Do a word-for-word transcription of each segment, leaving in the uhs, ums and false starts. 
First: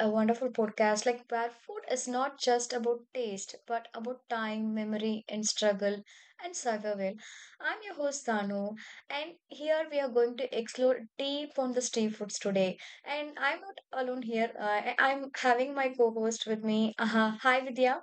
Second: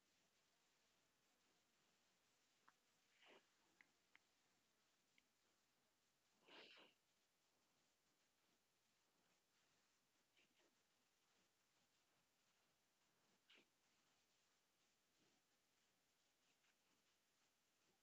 a wonderful podcast like where food is not just about taste but about time, memory, and struggle and survival. I'm your host Danu, and here we are going to explore deep on the street foods today. And I'm not alone here. Uh, I- I'm having my co-host with me. Uh, hi Vidya.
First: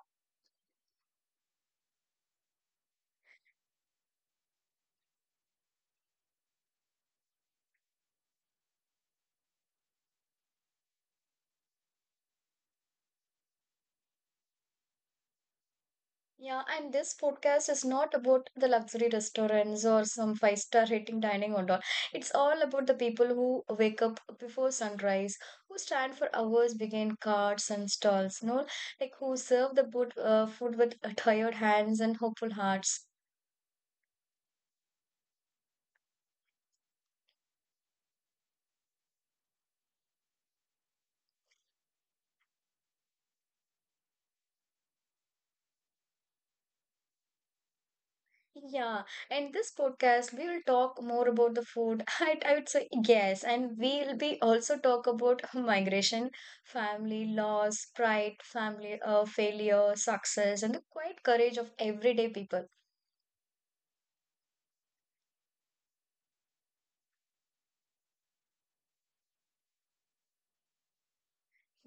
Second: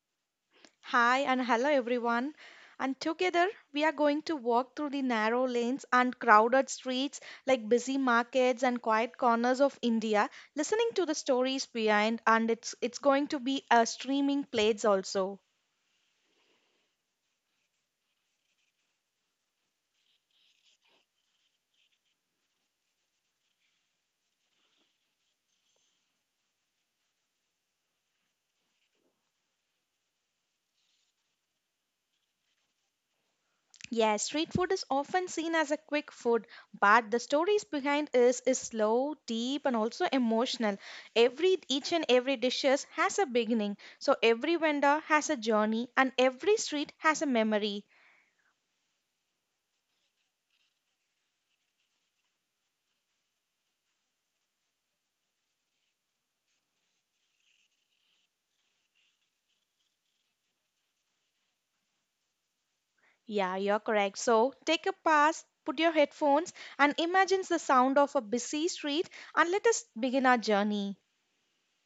Hi and hello everyone. And together we are going to walk through the narrow lanes and crowded streets like busy markets and quiet corners of India, listening to the stories behind and it's it's going to be a streaming plates also. Yeah, and this podcast is not about the luxury restaurants or some five star rating dining or all. It's all about the people who wake up before sunrise, who stand for hours behind carts and stalls, you know, like who serve the boot, uh, food with uh, tired hands and hopeful hearts. Yes, street food is often seen as a quick food, but the stories behind is is slow, deep, and also emotional. Every each and every dishes has a beginning, so every vendor has a journey, and every street has a memory. Yeah, and this podcast we will talk more about the food. I, I would say yes, and we'll be also talk about migration, family, loss, pride, family, uh, failure, success, and the quiet courage of everyday people. Yeah, you're correct. So take a pass, put your headphones, and imagine the sound of a busy street, and let us begin our journey.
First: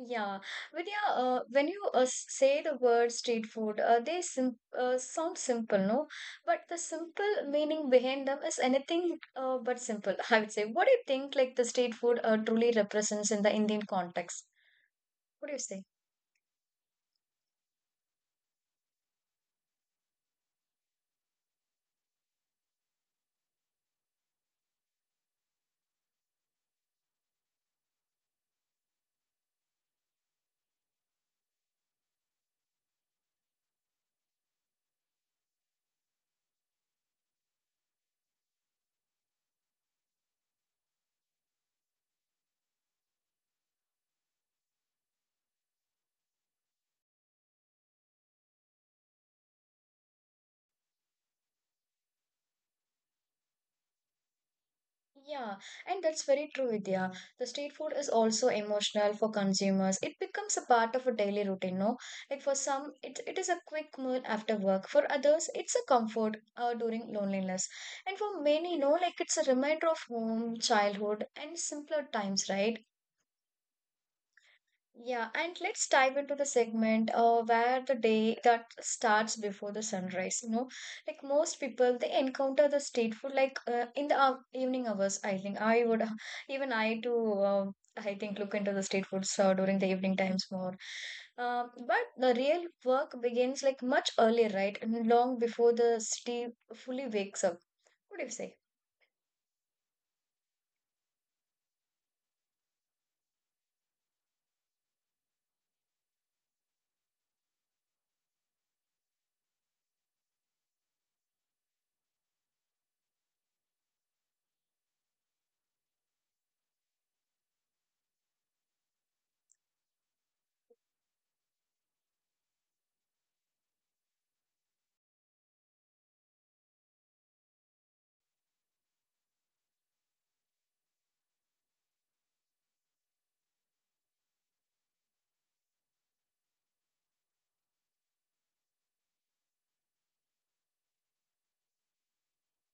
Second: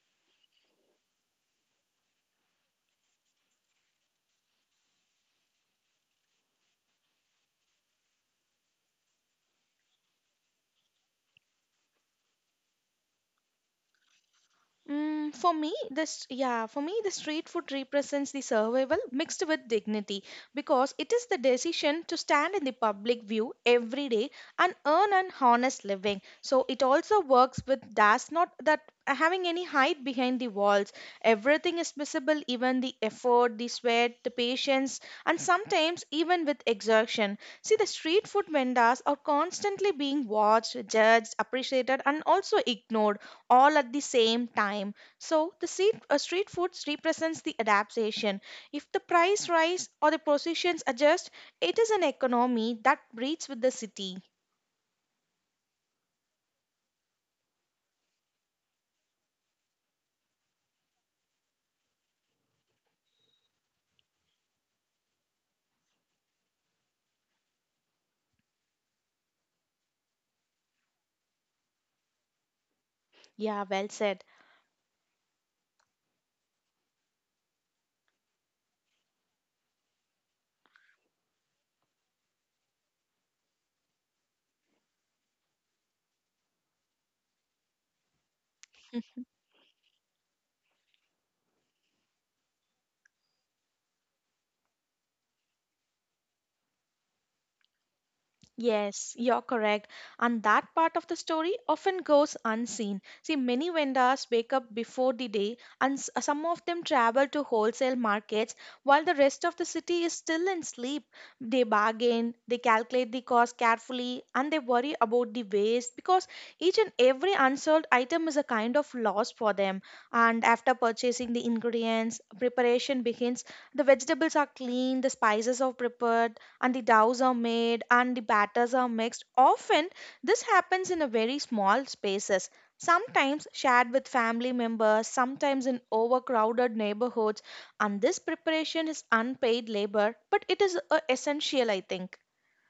Yeah, Vidya, uh, when you uh, s- say the word street food, uh, they sim uh, sound simple, no? But the simple meaning behind them is anything uh, but simple. I would say. What do you think like the street food uh, truly represents in the Indian context? Mm, What for do you me, say? This yeah, for me, the street food represents the survival mixed with dignity because it is the decision to stand in the public view every day and earn an honest living. So it also works with that's not that having any hide behind the walls. Everything is visible, even the effort, the sweat, the patience, and sometimes even with exertion. See, the street food vendors are constantly being watched, judged, appreciated, and also ignored all at the same time. So the street, uh, street food represents the adaptation. If the price rise or the positions adjust, it is an economy that breeds with the city. Yeah, and that's very true, Vidya. The street food is also emotional for consumers. It becomes a part of a daily routine, no? Like for some, it, it is a quick meal after work. For others, it's a comfort uh, during loneliness. And for many, no, like it's a reminder of home, childhood, and simpler times, right? Yeah, well said. Yeah, and let's dive into the segment uh, where the day that starts before the sunrise. You know, like most people, they encounter the street food like uh, in the uh, evening hours. I think I would, uh, even I too, uh, I think look into the street foods uh, during the evening times more. Uh, but the real work begins like much earlier, right? And long before the city fully wakes up. What do you say? Yes, you're correct. And that part of the story often goes unseen. See, many vendors wake up before the day, and s- uh, some of them travel to wholesale markets while the rest of the city is still in sleep. They bargain, they calculate the cost carefully, and they worry about the waste because each and every unsold item is a kind of loss for them. And after purchasing the ingredients, preparation begins. The vegetables are cleaned, the spices are prepared and the doughs are made and the batters are mixed. Often this happens in a very small spaces, sometimes shared with family members, sometimes in overcrowded neighborhoods, and this preparation is unpaid labor, but it is uh, essential I think.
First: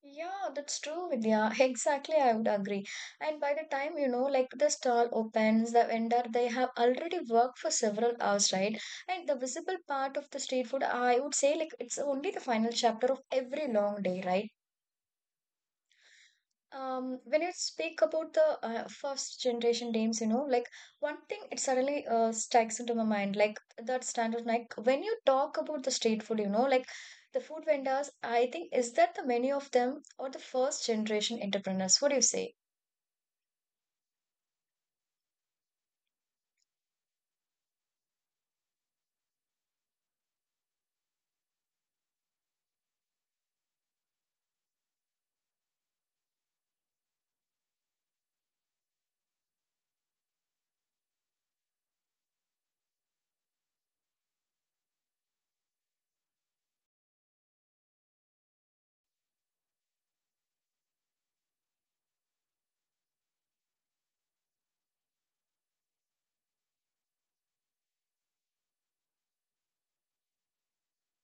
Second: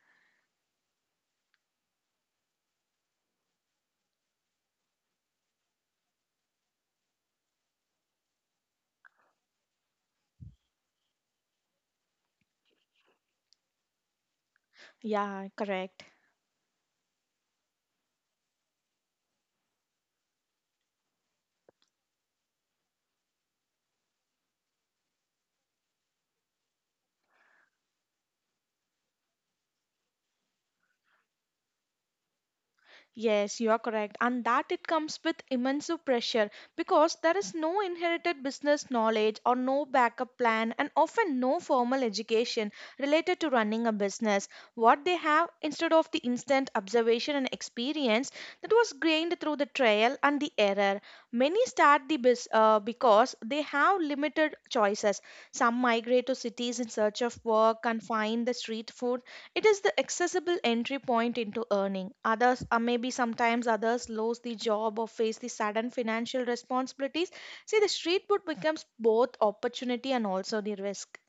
Yeah, that's true, Vidya. Exactly, I would agree. And by the time, you know, like the stall opens, the vendor, they have already worked for several hours, right? And the visible part of the street food, I would say, like it's only the final chapter of every long day, right? Yeah, correct. Um, when you speak about the uh, first generation names, you know, like one thing it suddenly uh, strikes into my mind, like that standard, like when you talk about the street food, you know, like the food vendors, I think is that the many of them or the first generation entrepreneurs? What do you say? Yes, you are correct. And that it comes with immense pressure because there is no inherited business knowledge or no backup plan and often no formal education related to running a business. What they have instead of the instant observation and experience that was gained through the trial and the error. Many start the bus uh, because they have limited choices. Some migrate to cities in search of work and find the street food it is the accessible entry point into earning. Others, uh, maybe sometimes others lose the job or face the sudden financial responsibilities. See, the street food becomes both opportunity and also the risk.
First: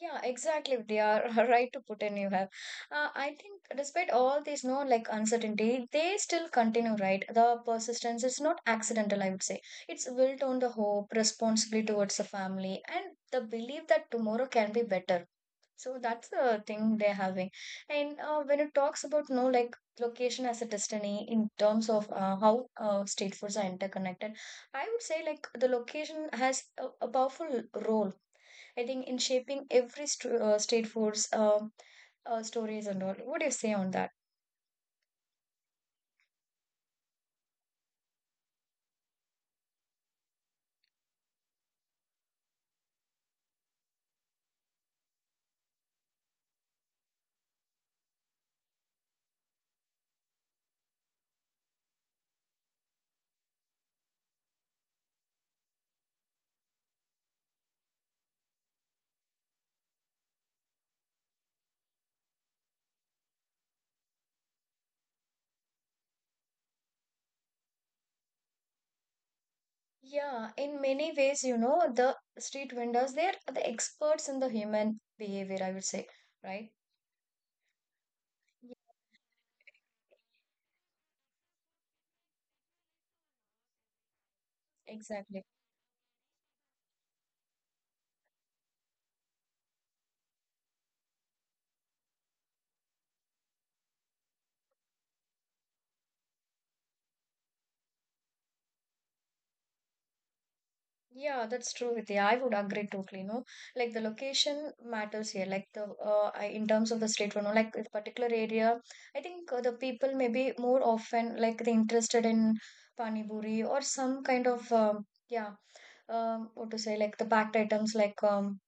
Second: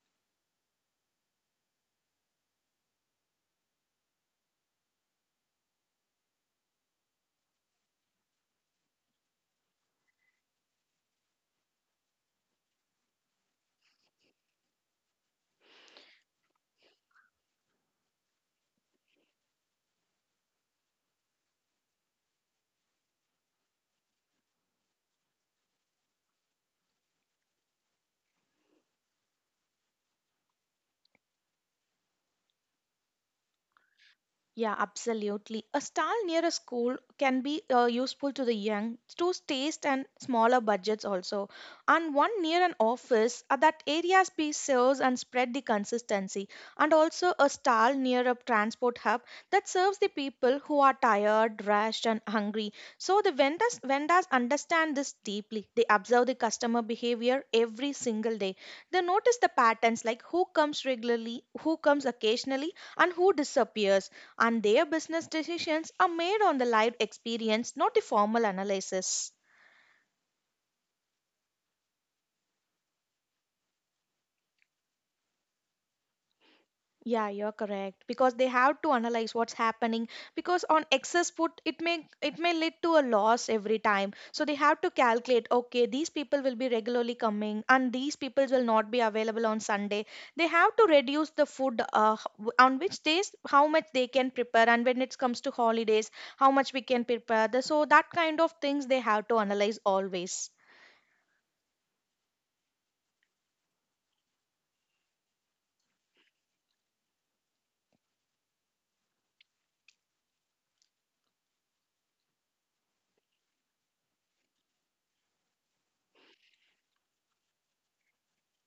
Yeah, exactly. They are right to put in you have. Uh, I think despite all these, no, like uncertainty, they still continue, right? The persistence is not accidental, I would say. It's built on the hope, responsibility towards the family, and the belief that tomorrow can be better. So that's the thing they're having. And uh, when it talks about no like location as a destiny in terms of uh, how uh, state foods are interconnected, I would say like the location has a, a powerful role. I think in shaping every st- uh, state foods um uh, stories and all. What do you say on that? Yeah, absolutely. A stall near a school can be uh, useful to the young to taste and smaller budgets also. And one near an office uh, that areas be serves and spread the consistency. And also a stall near a transport hub that serves the people who are tired, rushed, and hungry. So the vendors vendors understand this deeply. They observe the customer behavior every single day. They notice the patterns like who comes regularly, who comes occasionally, and who disappears and their business decisions are made on the live experience, not the formal analysis. Yeah, in many ways, you know, the street vendors, they're the experts in the human behavior, I would say, right? Yeah, you're correct because they Yeah, have to analyze what's happening because on excess put it may it may lead to a loss every time. So they have to exactly. calculate okay these people will be regularly coming and these people will not be available on Sunday. They have to reduce the food uh, h- w- on which days how much they can prepare and when it comes to holidays how much we can prepare. The- So that kind of things they have to analyze always. Yeah, that's true, Vidya. I would agree totally. No, like the location matters here. Like the uh, I- in terms of the state, you know, like the particular area, I think uh, the people maybe more often like they interested in pani puri or some kind of um, yeah, um, what to say, like the packed items like um,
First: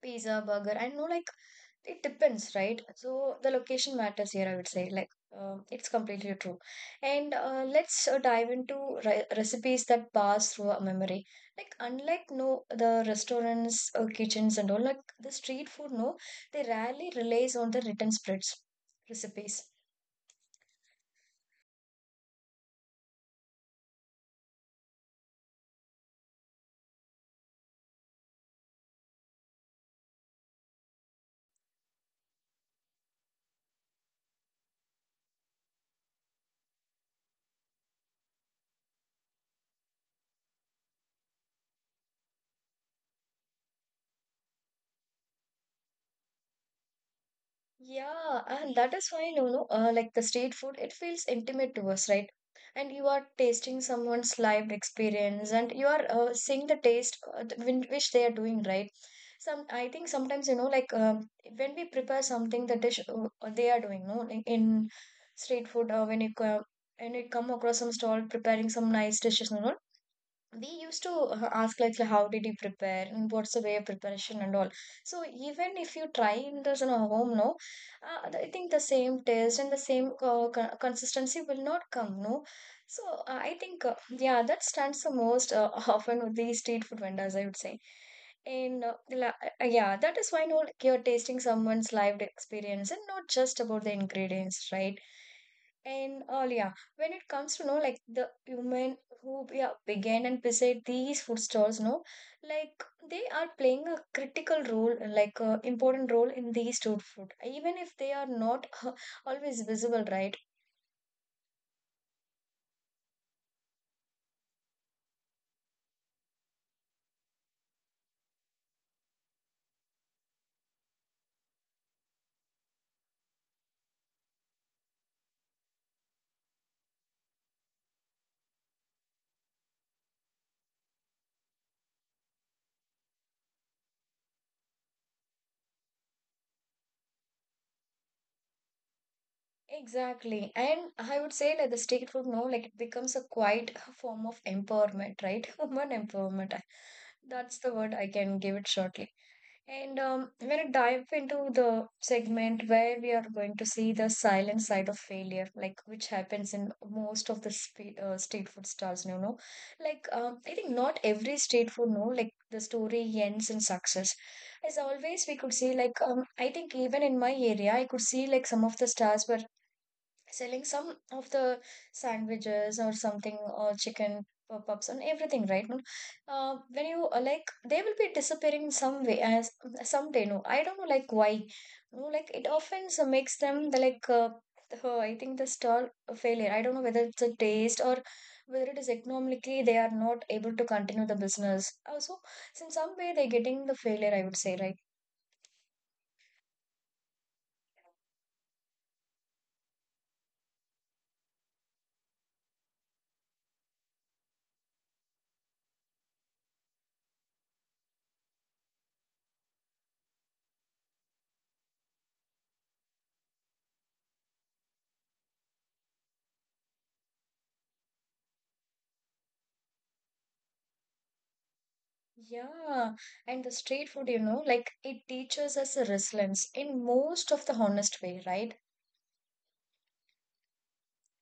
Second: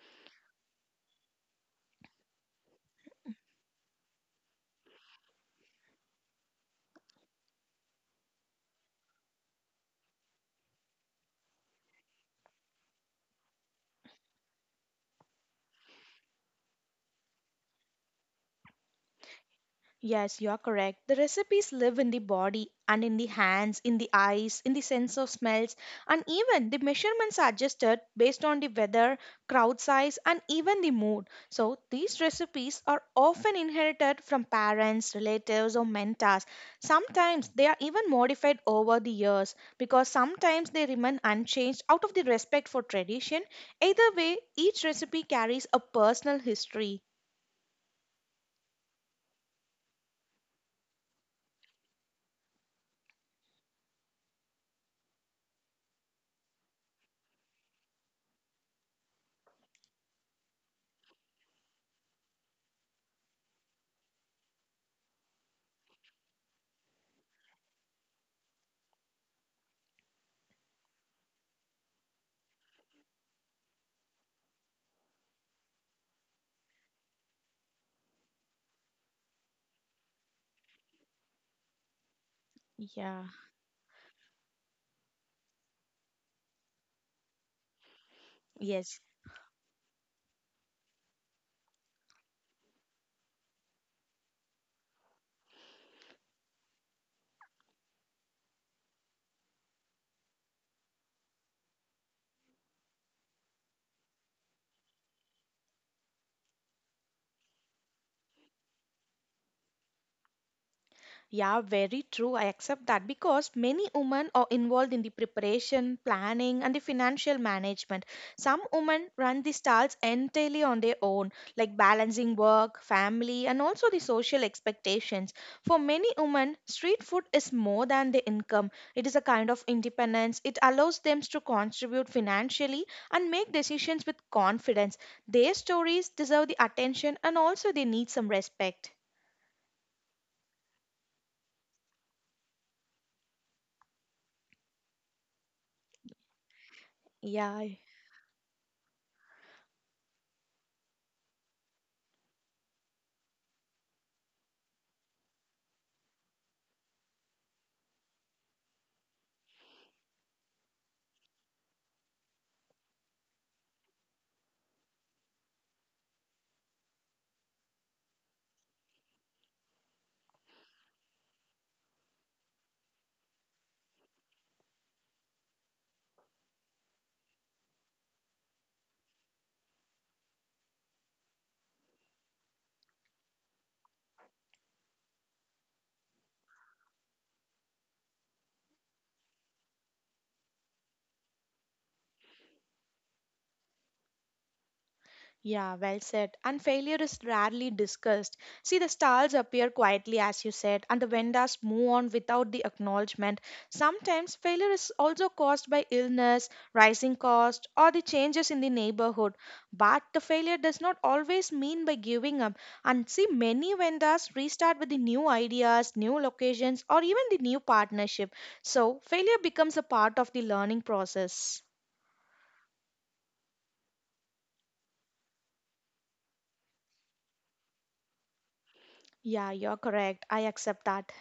pizza, burger. I know like it depends, right? So the location matters here, I would say. Like um, it's completely true. And uh, let's uh, dive into re- recipes that pass through our memory. Like unlike no the restaurants, uh, kitchens, and all like the street food, no, they rarely relies on the written spreads recipes. Yes, you're correct. The recipes live in the body and in the hands, in the eyes, in the sense of smells, and even the measurements are adjusted based on the weather, crowd size, and even the mood. So, these recipes are often inherited from parents, relatives, or mentors. Sometimes they are even modified over the years because sometimes they remain unchanged out of the respect for tradition. Either way, each recipe carries a personal history. Yeah, and that is why, you know, uh, like the street food, it feels intimate to us, right? And you are tasting someone's lived experience, and you are uh, seeing the taste uh, th- whin- which they are doing, right? Some, I think sometimes, you know, like um, when we prepare something, the dish uh, uh, they are doing, no, like in street food, uh, when you co- when you come across some stall preparing some nice dishes, you know, we used to uh, ask like how did he prepare and what's the way of preparation and all. So even if you try in the, you know, home, no, uh, I think the same taste and the same uh, co- consistency will not come, no. So Yeah, uh, i think uh, yeah, that stands the most uh, often with these street food vendors, I would say. And uh, yes. la- uh, uh, yeah, that is why, no, like you're tasting someone's lived experience and not just about the ingredients, right? And oh yeah, when it comes to know like the human who, yeah, began and beside these food stalls, no, like they are playing a critical role like a important role in the street food even if they are not uh, always visible, right? Yeah, very true. I accept that because many women are involved in the preparation, planning, and the financial management. Some women run the stalls entirely on their own, like balancing work, family, and also the social expectations. For many women, street food is more than the income, it is a kind of independence. It allows them to contribute financially and make decisions with confidence. Their stories deserve the attention and also they need some respect. Exactly, and I would say that the street food, no, like it becomes a quite form of empowerment, right? Human empowerment, that's Yeah. the word I can give it shortly. And um, we're going to dive into the segment where we are going to see the silent side of failure, like which happens in most of the spe uh, street food stalls, you know. Like, um, I think not every street food, no, like the story ends in success. As always, we could see, like, um, I think even in my area, I could see like some of the stars were selling some of the sandwiches or something or chicken pop-ups and everything, right, no, uh, when you uh, like they will be disappearing some way as someday, no, I don't know like why, no, like it often so makes them the like uh, the- I think the stall failure, I don't know whether it's a taste or whether it is economically they are not able to continue the business also in some way they're getting the failure, I would say, right? Yeah, well said. And failure is rarely discussed. See, the stars appear quietly, as you said, and the vendors move on without the acknowledgement. Sometimes failure is also caused by illness, rising cost, or the changes in the neighborhood. But the failure does not always mean by giving up. And see, many vendors restart with the new ideas, new locations, or even the new partnership. So, failure becomes a part of the learning process. Yeah, and the street food, you know, like it teaches us a resilience in most of the honest way, right? Yeah, you're correct. I accept that.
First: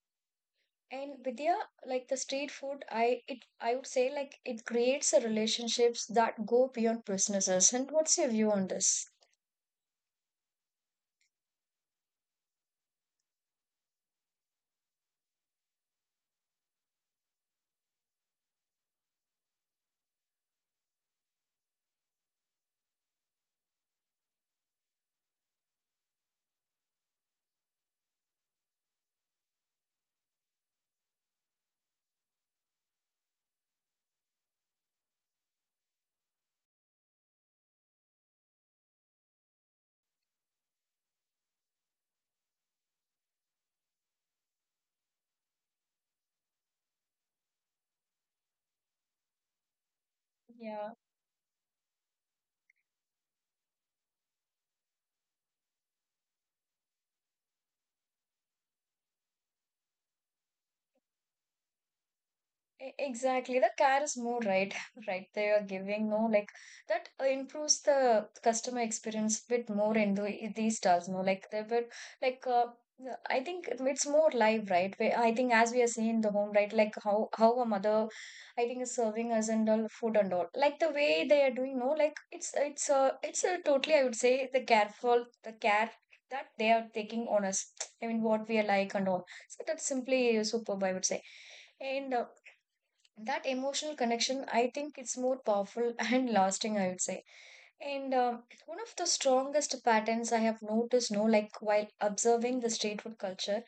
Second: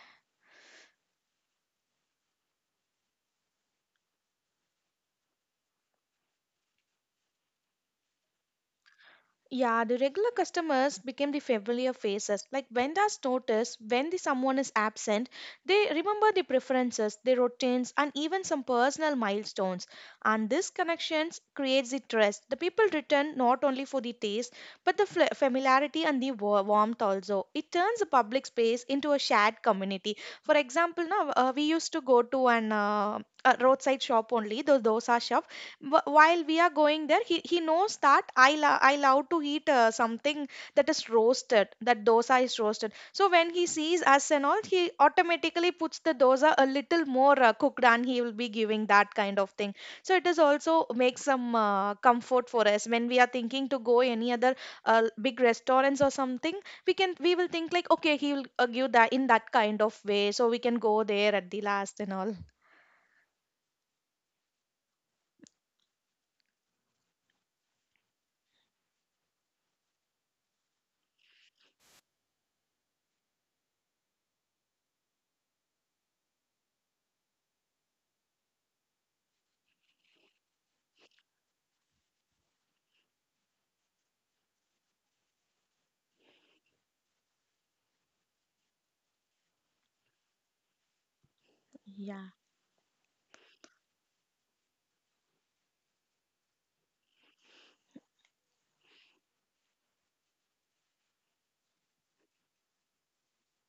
And Vidya, like the street food, I it I would say like it creates a relationships that go beyond businesses. And what's your view on this? Yeah, the regular customers became the familiar faces. Like vendors notice when the someone is absent, they remember the preferences, the routines, and even some personal milestones. And this connections creates the trust. The people return not only for the taste, but the fl- familiarity and the wa- warmth also. It turns a public space into a shared community. For example, now uh, we used to go to an uh, a roadside shop only, though those are shop wh- while we are going there he, he knows that i lo- I love to eat uh, something that is roasted that dosa is roasted so when he sees us and all he automatically puts the dosa a little more uh, cooked and he will be giving that kind of thing so it is also Yeah. makes some uh, comfort for us when we are thinking to go any other uh, big restaurants or something we can we will think like okay he will uh, give that in that kind of way so we can go there at the last and E- Exactly, the care is more right, right. They are giving, no, like that uh, improves the customer experience bit more in the in these stars. No, like they were like uh, the- I think it- it's more live, right? Where I think as we are seeing the home, right? Like how how a mother, I think is serving us and all food and all. Like the way they are doing, no, like it's it's uh, it's a totally, I would say, the careful the care that they are taking on us. I mean what we are like and all. So that's simply superb, I would say. And uh, all. that emotional connection, I think, it's more powerful and lasting, I would say. And um one of the strongest patterns I have noticed, no, like while observing the street food culture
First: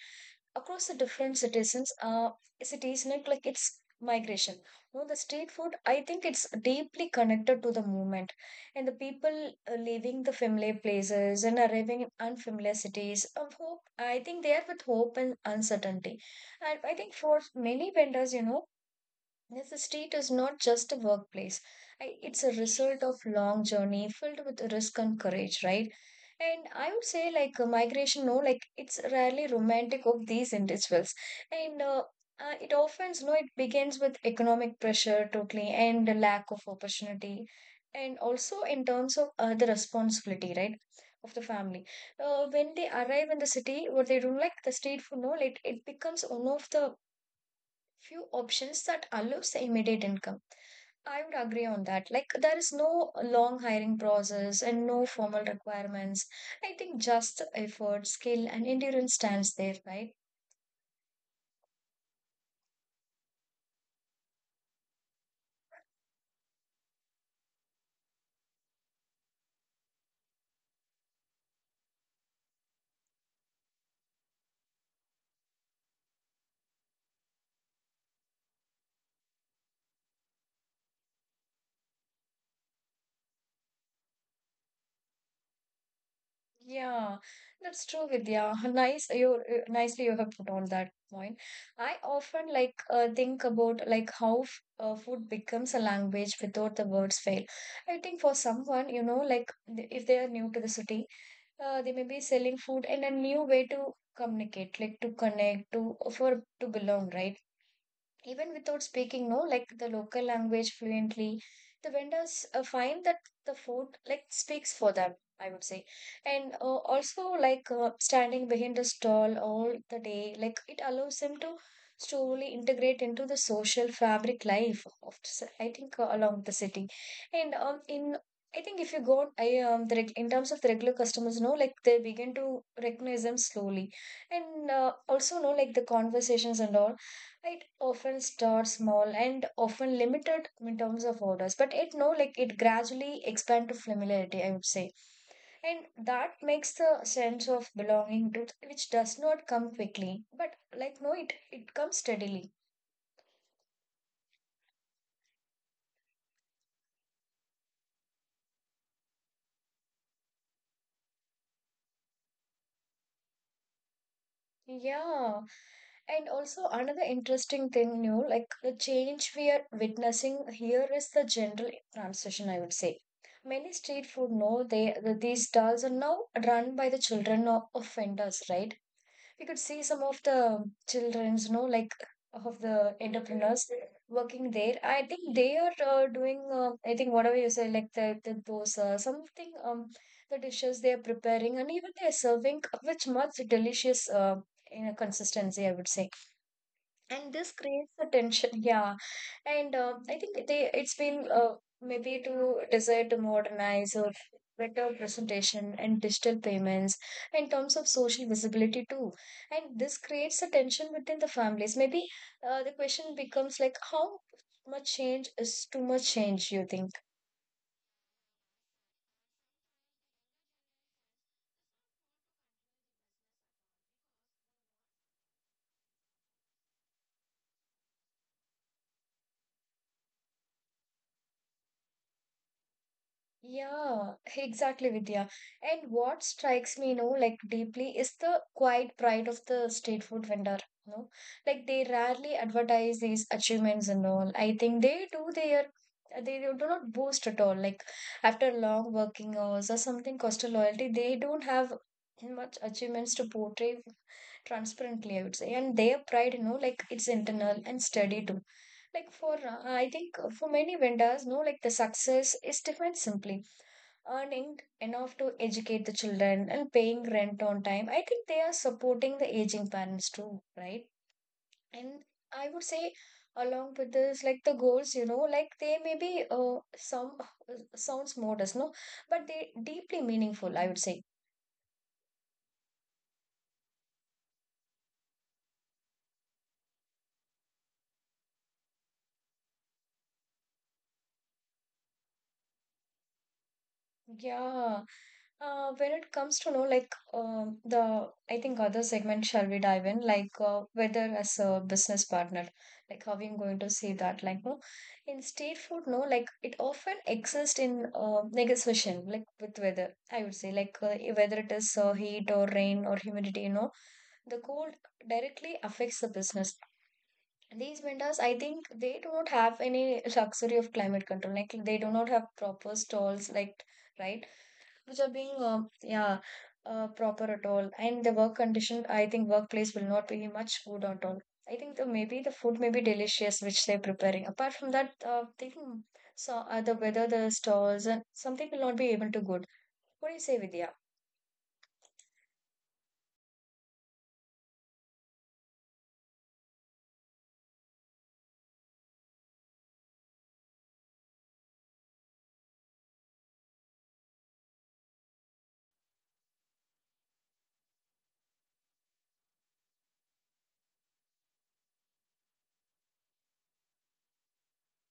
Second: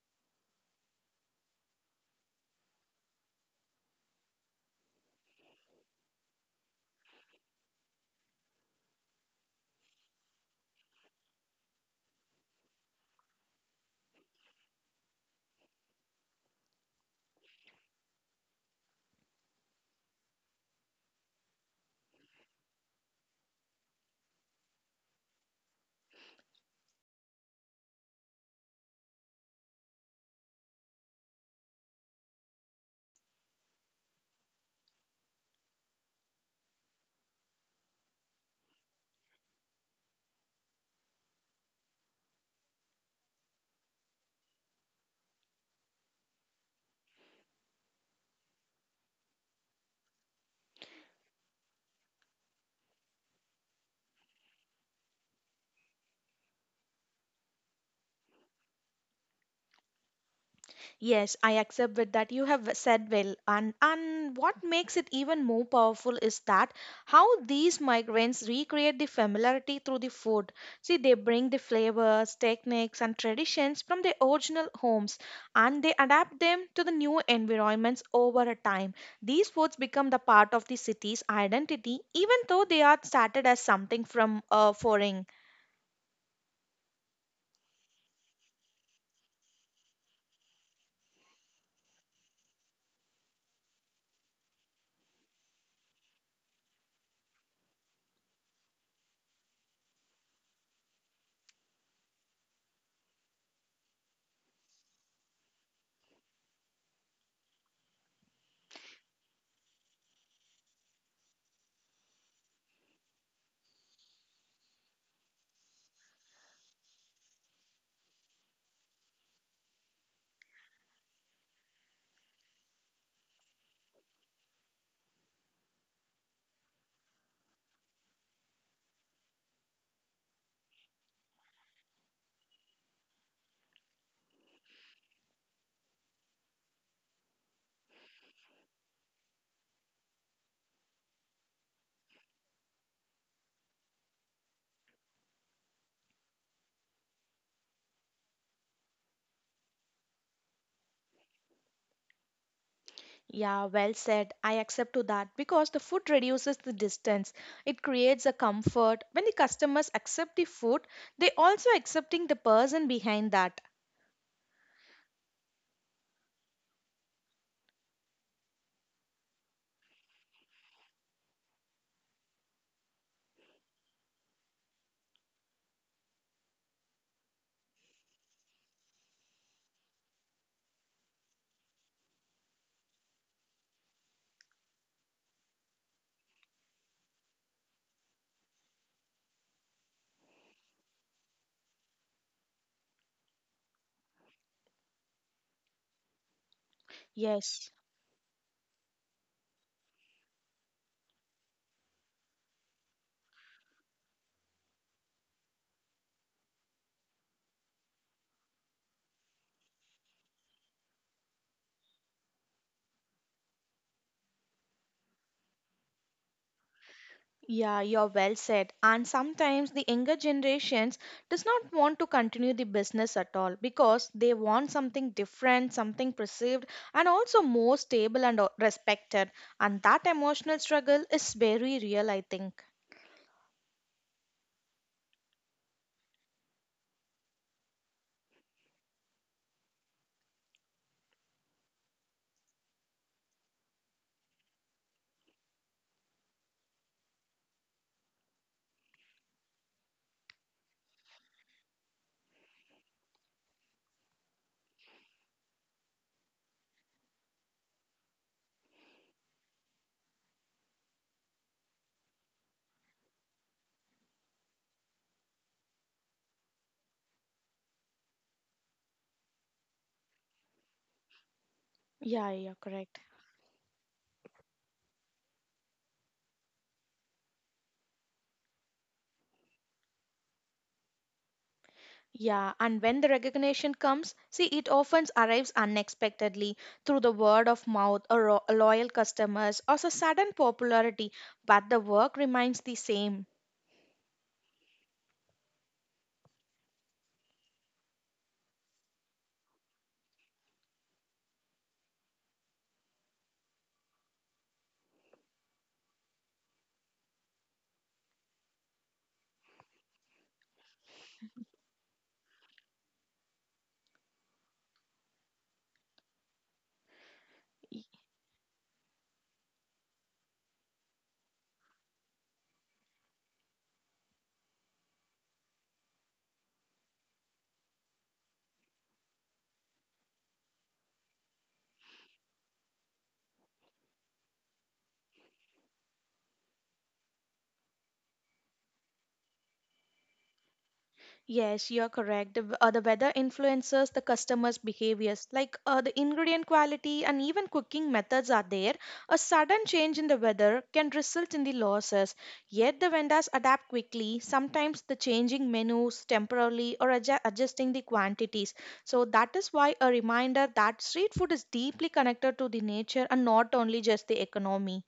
across the different citizens uh cities like, like it's migration, no, the street food I think it's deeply connected to the movement and the people uh, leaving the familiar places and arriving in unfamiliar cities of hope, I think they are with hope and uncertainty. And I think for many vendors, you know, yes, the street is not just a workplace. I- It's a result of long journey filled with risk and courage, right? And I would say like uh, migration, no, like it's rarely romantic of these individuals. And uh, uh, it often, no, it begins with economic pressure totally and the lack of opportunity. And also in terms of uh, the responsibility, right, of the family. Uh, when they arrive in the city, what they do, like the street food, no, like it becomes one of the few options that allows the immediate income. I would agree on that. Like, there is no long hiring process and no formal requirements. I think just the effort, skill, and endurance stands there, right? Yes, I accept with that you have said well and and what makes it even more powerful is that how these migrants recreate the familiarity through the food. See they bring the flavors, techniques and traditions from their original homes and they adapt them to the new environments over a time. These foods become the part of the city's identity even though they are started as something from uh, foreign. Yeah, that's true, Vidya. Nice, you you- nicely you have put on that point. I often like uh, think about like how f- uh, food becomes a language without the words fail. I think for someone, you know, like th- if they are new to the city, uh, they may be selling food and a new way to communicate, like to connect to, for to belong, right, even without speaking, no, like the local language fluently. The vendors uh, find that the food like speaks for them, I would say. And uh, also like uh, standing behind the stall all the day, like it allows them to slowly integrate into the social fabric life of the ci- I think uh, along the city. And um in, I think if you go, I um, the reg in terms of the regular customers, no, like they begin to recognize them slowly, and uh, also, no, like the conversations and all, it often starts small and often limited in terms of orders, but it, no, like it gradually expand to familiarity, I would say, and that makes the sense of belonging to which does not come quickly, but like, no, it it comes steadily. Yeah, well said. I accept to that because the food reduces the distance. It creates a comfort. When the customers accept the food, they also accepting the person behind that. Yeah, and also another interesting thing, you know, like the change we are witnessing here is the general transition, I would say. Many street food know they, these stalls are now run by the children of, of vendors, right? We could see some of the children's, you know, like of the entrepreneurs working there. I think they are uh, doing, uh, I think whatever you say, like the, the dosa, something, um, the dishes they are preparing, and even they are serving uh, with much delicious uh, you know, consistency, I would say, and this Yes. creates the tension. Yeah. And uh, I think they, it's been uh, maybe to desire to modernize or better presentation and digital payments, in terms of social visibility too, and this creates a tension within the families maybe. Uh, the question becomes like how much change is too much change, you think? Yeah, you're well said. And sometimes the younger generations does not want to continue the business at all because they want something different, something perceived, and also more stable and uh, respected. And that emotional struggle is very real, I think. Yeah, exactly, Vidya. And what strikes me, you know, like deeply is the quiet pride of the street food vendor, you know. Like they rarely advertise these achievements and all. I think they do their, they do not boast at all. Like after long working hours or something, coastal loyalty, they don't have much achievements to portray transparently, I would say. And their pride, you know, like it's internal and steady too. Like for uh, I think for many vendors, no, like the success is defined simply earning enough to educate the children and paying rent on time. I think they are supporting the aging parents too, right? And Yeah, I yeah, would say, correct. along with this, like the goals, you know, like they may be uh, some sounds modest, no, but they deeply meaningful, I would say. Yeah, and when the recognition comes, see, it often arrives unexpectedly through the word of mouth or ro- loyal customers or a sudden popularity, but the work remains the same. Yeah. Uh, when it comes to know like um the, I think other segment shall we dive in, like uh, whether as a business partner, like how I'm going to say that, like, no, in state food, no, like it often exists in uh, negotiation, like with weather, I would say, like uh, whether it is uh, heat or rain or humidity, you know, the cold directly affects the business. These vendors, I think they do not have any luxury of climate control. Like they do not have proper stalls, like, right? Which are being um, yeah, uh, proper at all, and the work condition, I think workplace will not be much good at all. I think the, maybe the food may be delicious which they're preparing, apart from that uh, thinking. So uh, the weather, the stalls and something will not be able to good. What do you say, Vidya? Yes, you're correct. The, w- uh, the weather influences the customer's behaviors, like uh, the ingredient quality and even cooking methods are there. A sudden change in the weather can result in the losses. Yet the vendors adapt quickly, sometimes the changing menus temporarily or adju- adjusting the quantities. So that is why a reminder that street food is deeply connected to the nature and not only just the economy.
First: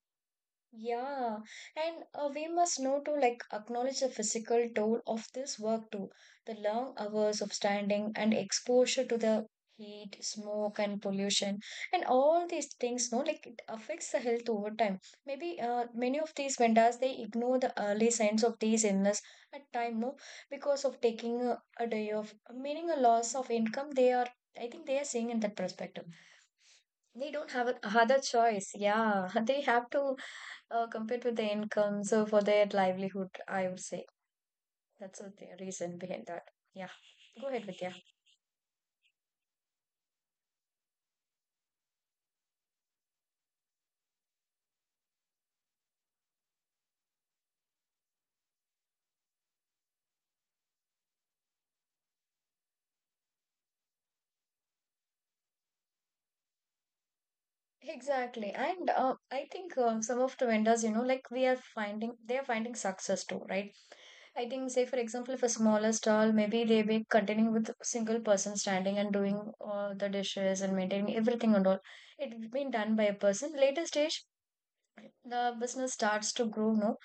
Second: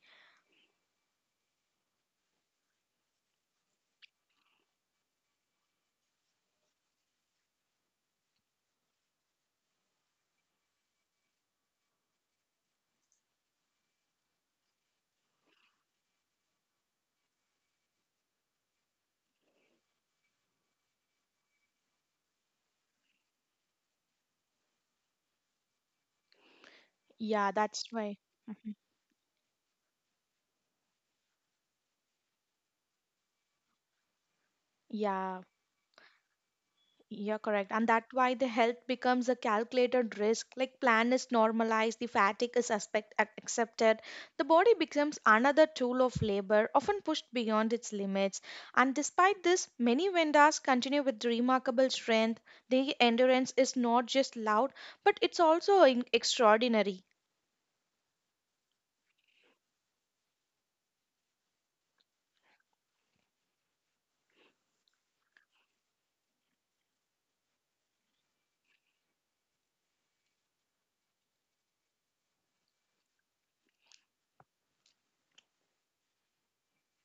Yeah, and uh, we must know to like acknowledge the physical toll of this work too. The long hours of standing and exposure to the heat, smoke, and pollution, and all these things, no, like it affects the health over time. Maybe uh, many of these vendors, they ignore the early signs of these illness at time, no, because of taking a, a day off, meaning a loss of income. They are, I think, they are seeing in that perspective. They don't Yeah, have a- that's why. other choice. Mhm. Yeah, they have to uh, compete with the income, so for their livelihood, I would say, that's what Yeah. the thing- reason behind that. Yeah, You're go ahead correct. with, And yeah. that's why the health becomes a calculated risk. Like plan is normalized, the fatigue is aspect, ac- accepted. The body becomes another tool of labor, often pushed beyond its limits. And despite this, many vendors continue with remarkable strength. Their endurance is not just loud, but it's also in- extraordinary. Exactly, and uh, I think uh, some of the vendors, you know, like we are finding, they are finding success too, right? I think, say for example, if a smaller stall, maybe they be continuing with single person standing and doing all the dishes and maintaining everything and all. It been done by a person. Later stage, the business starts to grow, no,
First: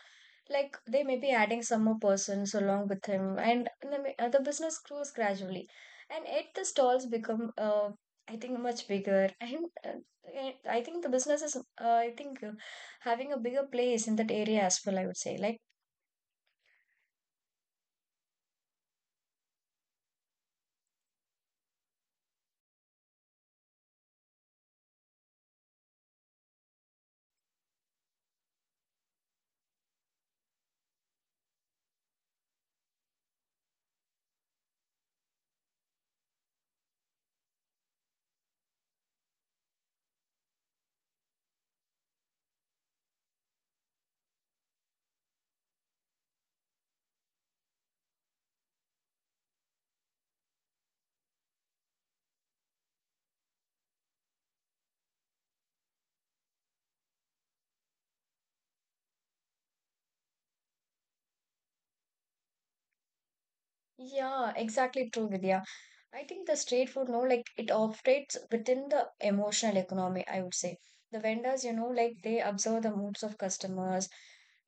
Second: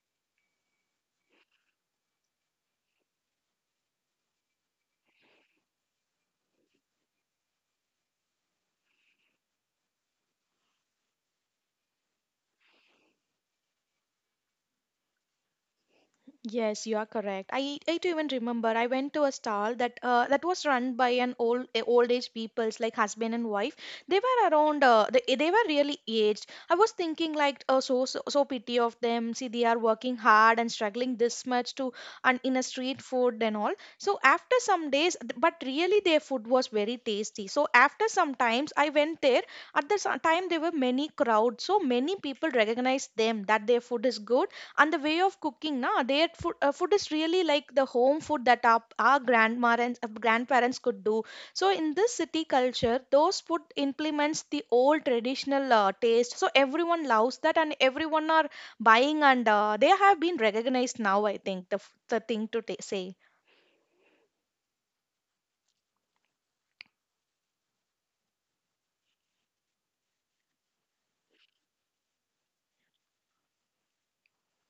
like they may be adding some more persons along with him, and the, ma- uh, the business grows gradually, and yet the stalls become uh, I think much bigger, and uh, eh, I think the business is uh, I think uh, having a bigger place in that area as well, I would say, like, Yes, you are correct. I, I do even remember I went to a stall that uh, that was run by an old a old age peoples like husband and wife. They were around uh, they, they were really aged. I was thinking like uh, so, so so pity of them. See they are working hard and struggling this much to and in a street food and all. So after some days, but really their food was very tasty. So after some times I went there. At the sa- time there were many crowds. So many people recognized them that their food is good, and the way of cooking na their food, uh, food is really like the home food that our, our grandparents uh, grandparents could do. So in this city culture those food implements the old traditional uh, taste, so everyone loves that and everyone are buying, and uh, they have been recognized now. I think the, f- the thing to ta say. yeah, exactly true, Vidya. I think the street food, no, like it operates within the emotional economy, I would say. The vendors, you know, like they observe the moods of customers.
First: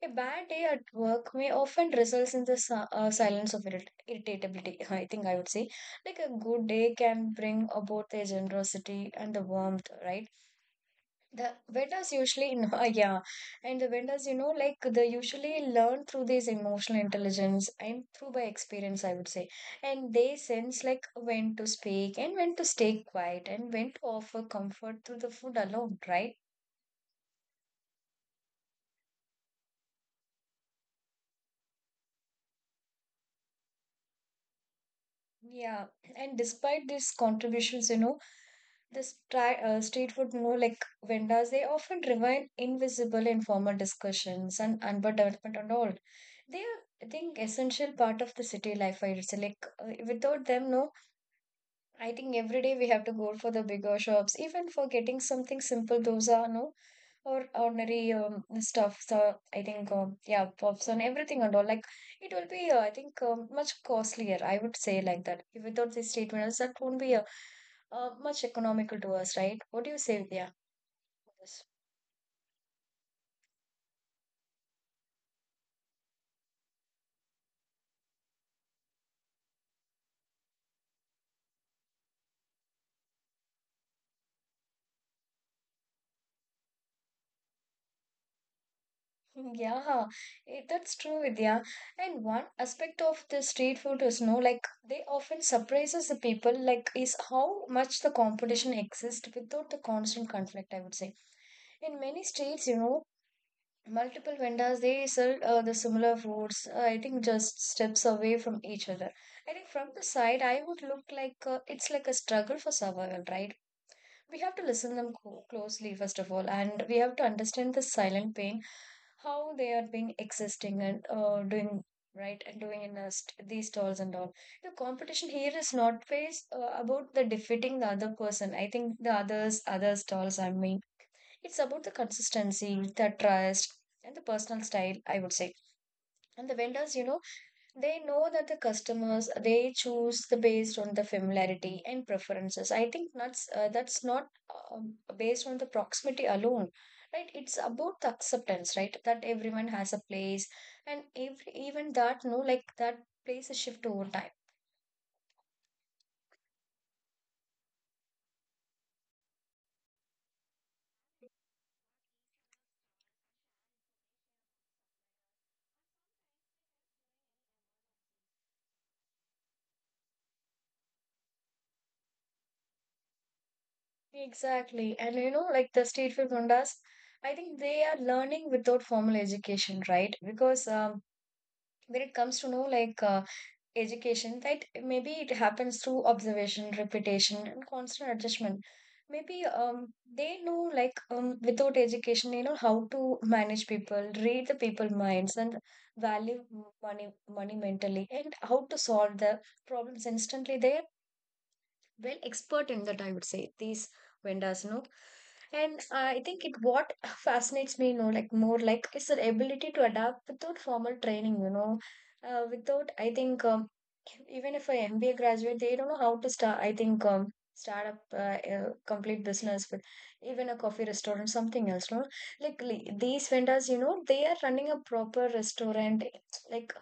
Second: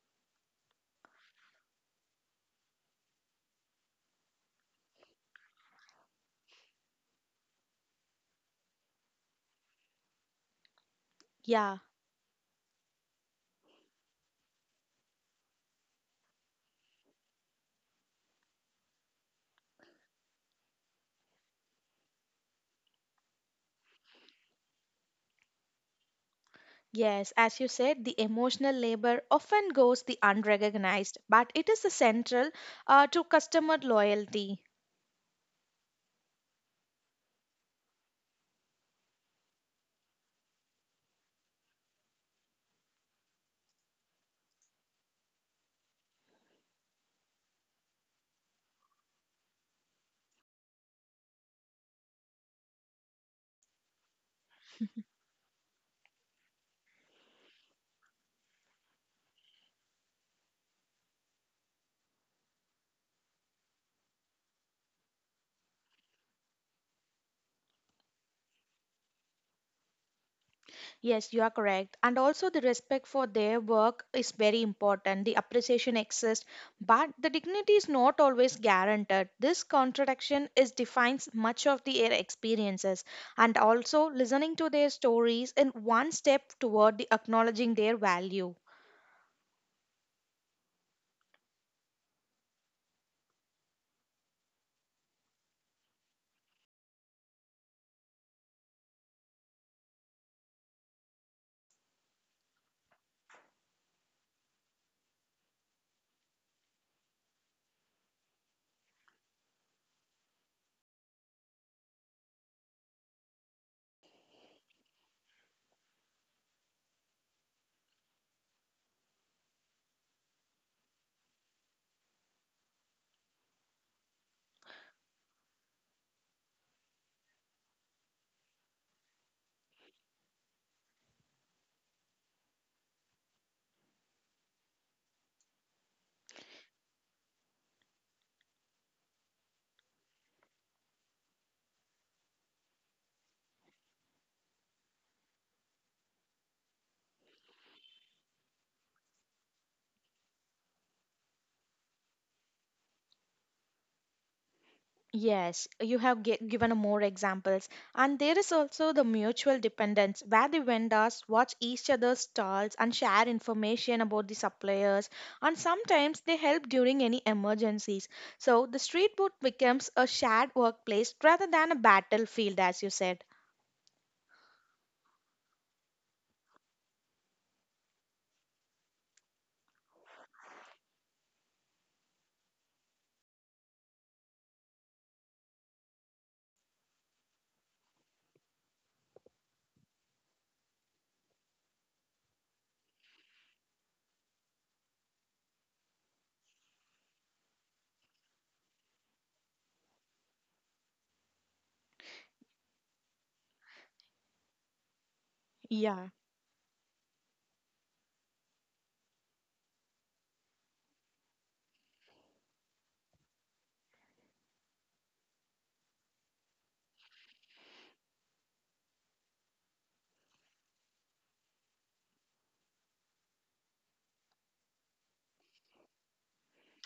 A bad day at work may often result in the si- uh, silence of irrit- irritability, I think, I would say. Like a good day can bring about the generosity and the warmth, right? The Yeah. vendors usually know, yeah, and the vendors, you know, like they usually learn through this emotional intelligence and through by experience, I would say. And they sense like when to speak and when to stay quiet and when to offer comfort through the food alone, right? Yes, as you said, the emotional labor often goes the unrecognized, but it is the central uh, to customer loyalty. Yeah, and despite these contributions, you know, this try, uh, street food, you know, like vendors, they often remain invisible in formal discussions and urban development and all. They are, I think, essential part of the city life. I would say, like, uh, without them, no, I think every day we have to go for the bigger shops, even for getting something simple. Those are, no, or ordinary um, stuff. So I think um, yeah, puffs and everything and all. Like it will be, uh, I think, um, much costlier. I would say like that. Without these statements, that won't be uh, uh, much economical to us, right? What do you say, Vidya? Yes, you are correct. And also, the respect for their work is very important. The appreciation exists, but the dignity is not always guaranteed. This contradiction is defines much of their experiences. And also, listening to their stories in one step toward the acknowledging their value. Yeah, it, that's true, Vidya. And one aspect of the street food is, no, like they often surprises the people, like is how much the competition exists without the constant conflict, I would say. In many states, you know, multiple vendors they sell uh, the similar foods. Uh, I think just steps away from each other. I think from the side, I would look like uh, it's like a struggle for survival, right? We have to listen them co- closely first of all, and we have to understand the silent pain how they are being existing and uh, doing, right, and doing in a st- these stalls and all. The competition here is not based uh, about the defeating the other person, I think the others, other stalls, I mean, it's about the consistency, the trust, and the personal style, I would say. And the vendors, you know, they know that the customers they choose the based on the familiarity and preferences. I think that's uh, that's not um, based on the proximity alone, right. It's about the acceptance, right, that everyone has a place, and every, even that, no, like that plays a shift over time. Yes, you have gi- given more examples. And there is also the mutual dependence where the vendors watch each other's stalls and share information about the suppliers, and sometimes they help during any emergencies. So the street food becomes a shared workplace rather than a battlefield, as you said. Exactly, and you know, like the street food vendors, I think they are learning without formal education, right? Because um, when it comes to know like uh, education, that maybe it happens through observation, repetition, and constant adjustment. Maybe um they know, like um without education they know how to manage people, read the people minds, and value money money mentally, and how to solve the problems instantly. They're well expert in that, I would say, these vendors, you know. And Yeah. uh, I think it what fascinates me, you know, like more, like is their ability to adapt without formal training, you know, uh, without I think um, even if a M B A graduate, they don't know how to start. I think um, start up uh, a complete business with even a coffee restaurant, something else. No, like li- these vendors, you know, they are running a proper restaurant. Like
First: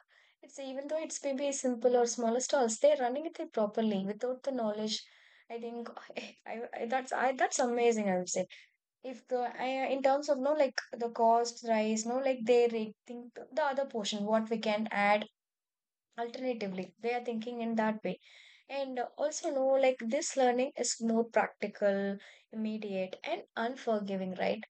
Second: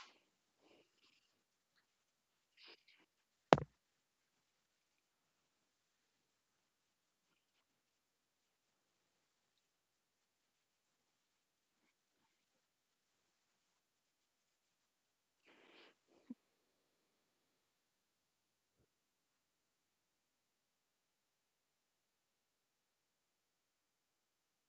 it's even though it's maybe simple or smaller stalls, they're running it properly without the knowledge. I think I, I that's I that's amazing, I would say. If the, I- in terms of, no, like the cost rise, no, like they re- think th- the other portion what we can add alternatively, they are thinking in that way. And also, no, like this learning is more practical, immediate, and unforgiving, right?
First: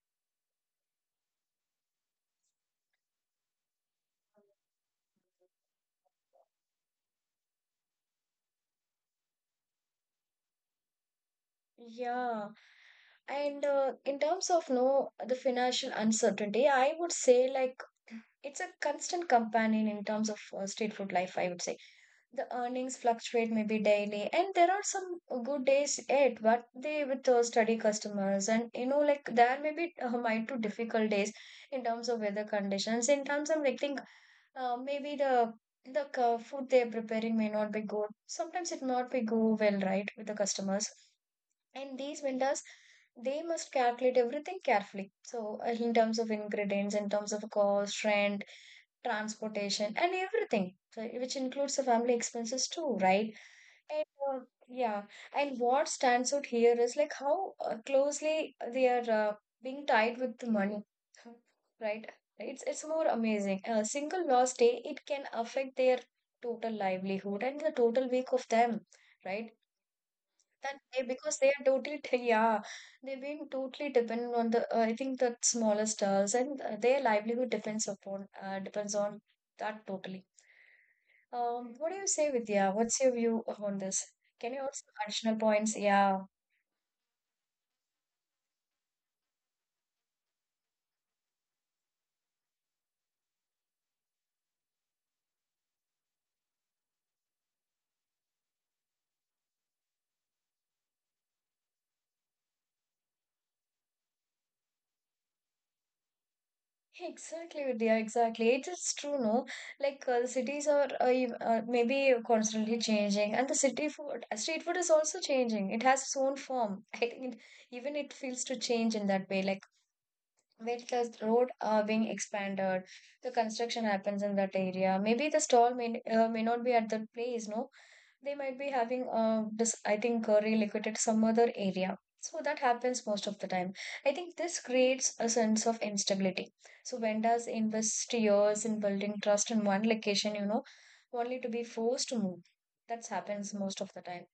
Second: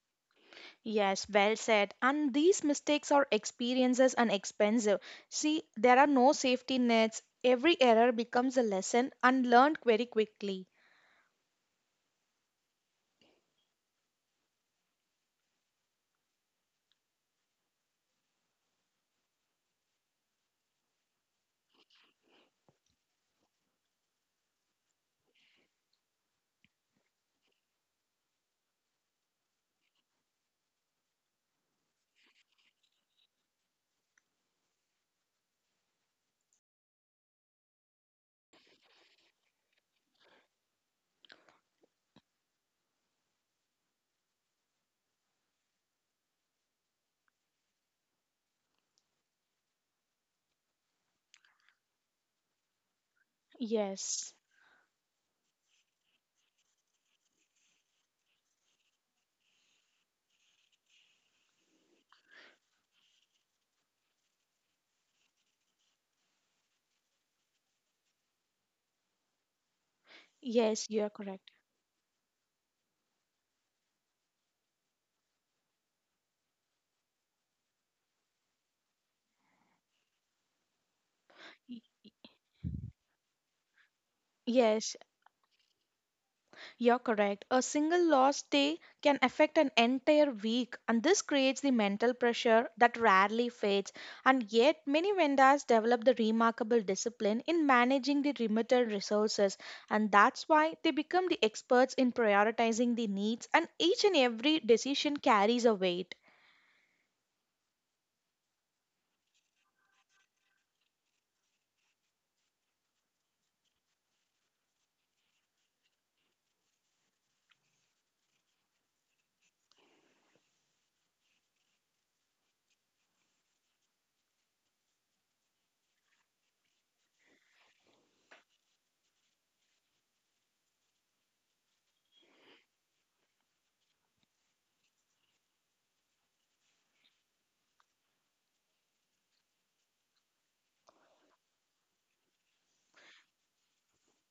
Yes, well said. And these mistakes are experiences and expensive. See, there are no safety nets. Every error becomes a lesson and learned very quickly. Yeah, and uh, in terms of, no, the financial uncertainty, I would say like, it's a constant companion in terms of uh, street food life, I would say. The earnings fluctuate maybe daily, and there are some good days yet, but they with uh, steady customers, and you know, like there may be uh, might to difficult days in terms of weather conditions. In terms of like think, uh, maybe the the uh, food they're preparing may not be good. Sometimes it not be go well, right, with the customers. And these vendors, they must calculate everything carefully. So, uh, in terms of ingredients, in terms of cost, rent, transportation, and everything, so, which includes the family expenses too, right? And Yes. uh, yeah, and what stands out here is like how uh, closely they are uh, being tied with the money, right? It's it's more amazing. A single lost day, it can affect their total livelihood and the total week of them, right? That Yes, they, you're because they correct. are totally t- yeah, they've been totally dependent on the uh, I think the smaller stars, and uh, their livelihood depends upon uh, depends on that totally. Um, Y- What do you say, Vidya? What's your view on this? Can you also Yes, additional points? Yeah. you're correct. A single lost day can affect an entire week, and this creates the mental pressure that rarely fades. And yet, many vendors develop the remarkable discipline in managing the limited resources, and that's why they become the experts in prioritizing the needs, and each and every decision carries a weight. Exactly, Vidya, exactly. It is true, no? Like uh, the cities are uh, ev- uh, maybe constantly changing, and the city food, uh, street food is also changing. It has its own form. I think it, even it feels to change in that way. Like with the road uh, being expanded, the construction happens in that area. Maybe the stall may uh, may not be at that place. No, they might be having uh, this. I think uh, relocated some other area. So that happens most of the time. I think this creates a sense of instability. So vendors invest years in building trust in one location, you know, only to be forced to move. That happens most of the time,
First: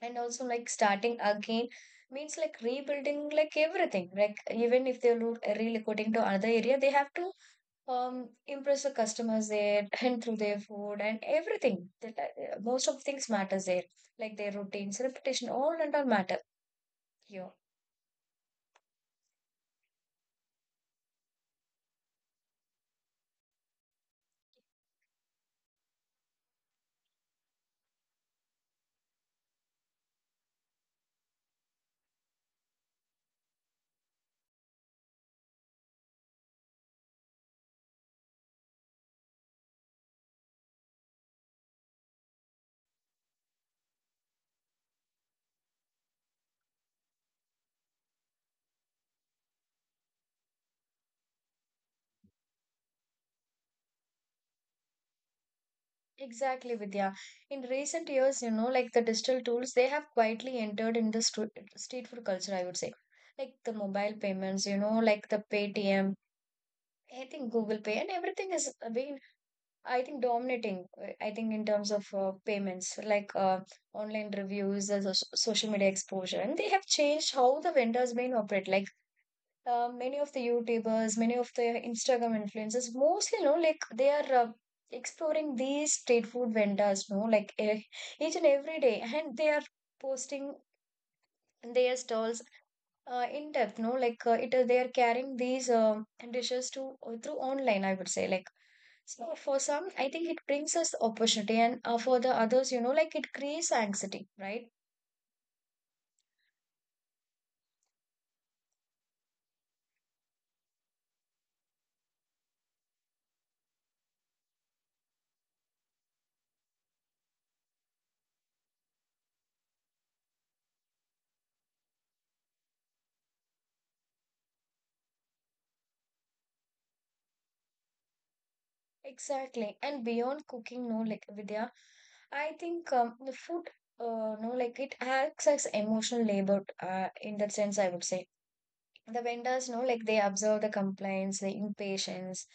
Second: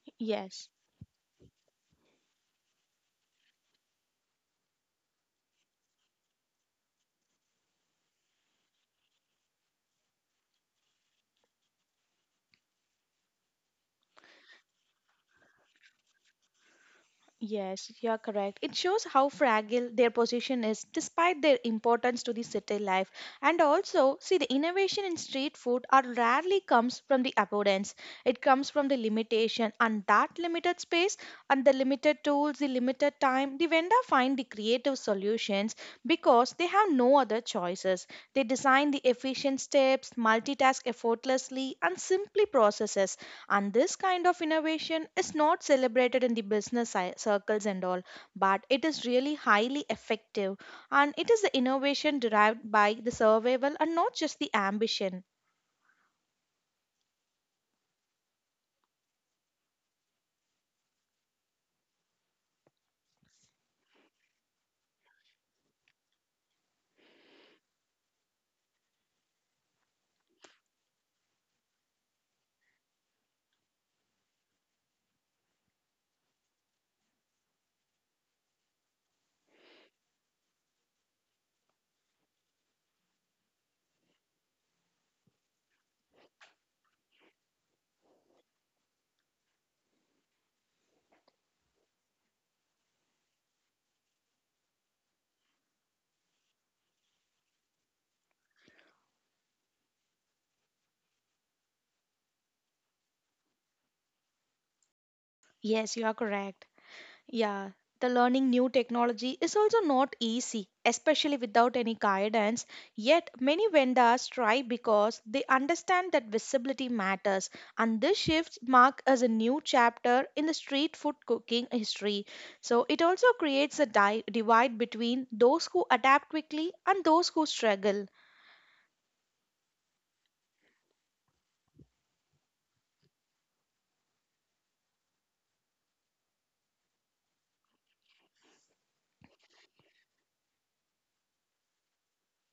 and also like Yes. starting again means like rebuilding like everything, like even if they're lo- relocating to another area, they have to um impress the customers there and through their food and everything. That, uh, uh, most of things matters there, like their routines, reputation, all and all matter here. Yes, you are correct. It shows how fragile their position is despite their importance to the city life. And also, see, the innovation in street food are rarely comes from the abundance. It comes from the limitation and that limited space and the limited tools, the limited time, the vendor find the creative solutions because they have no other choices. They design the efficient steps, multitask effortlessly and simply processes, and this kind of innovation is not celebrated in the business ci- circles and all, but it is really highly effective. And it is the innovation derived by the survival and not just the ambition. Exactly, Vidya. In recent years, you know, like the digital tools, they have quietly entered in the stru- street food culture, I would say, like the mobile payments, you know, like the Paytm, I think Google Pay and everything is being, I think, dominating, uh, I think in terms of uh, payments, like uh, online reviews, uh, so social media exposure, and they have changed how the vendors main operate. Like uh, many of the YouTubers, many of the Instagram influencers, mostly, you know, like they are uh, exploring these street food vendors, no, like eh, each and every day, and they are posting their stalls uh, in depth, no, like uh, it is they are carrying these uh, dishes to uh, through online, I would say. Like so for some, I think it brings us opportunity, and uh, for the others, you know, like it creates anxiety, right? Yes, you are correct. Yeah, the learning new technology is also not easy, especially without any guidance. Yet, many vendors try because they understand that visibility matters, and this shift mark as a new chapter in the street food cooking history. So, it also creates a di- divide between those who adapt quickly and those who struggle. Exactly, and beyond cooking, no, like Vidya, I think um, the food, uh, no, like it acts as emotional labor uh, in that sense, I would say. The vendors know, like they observe the complaints, the impatience,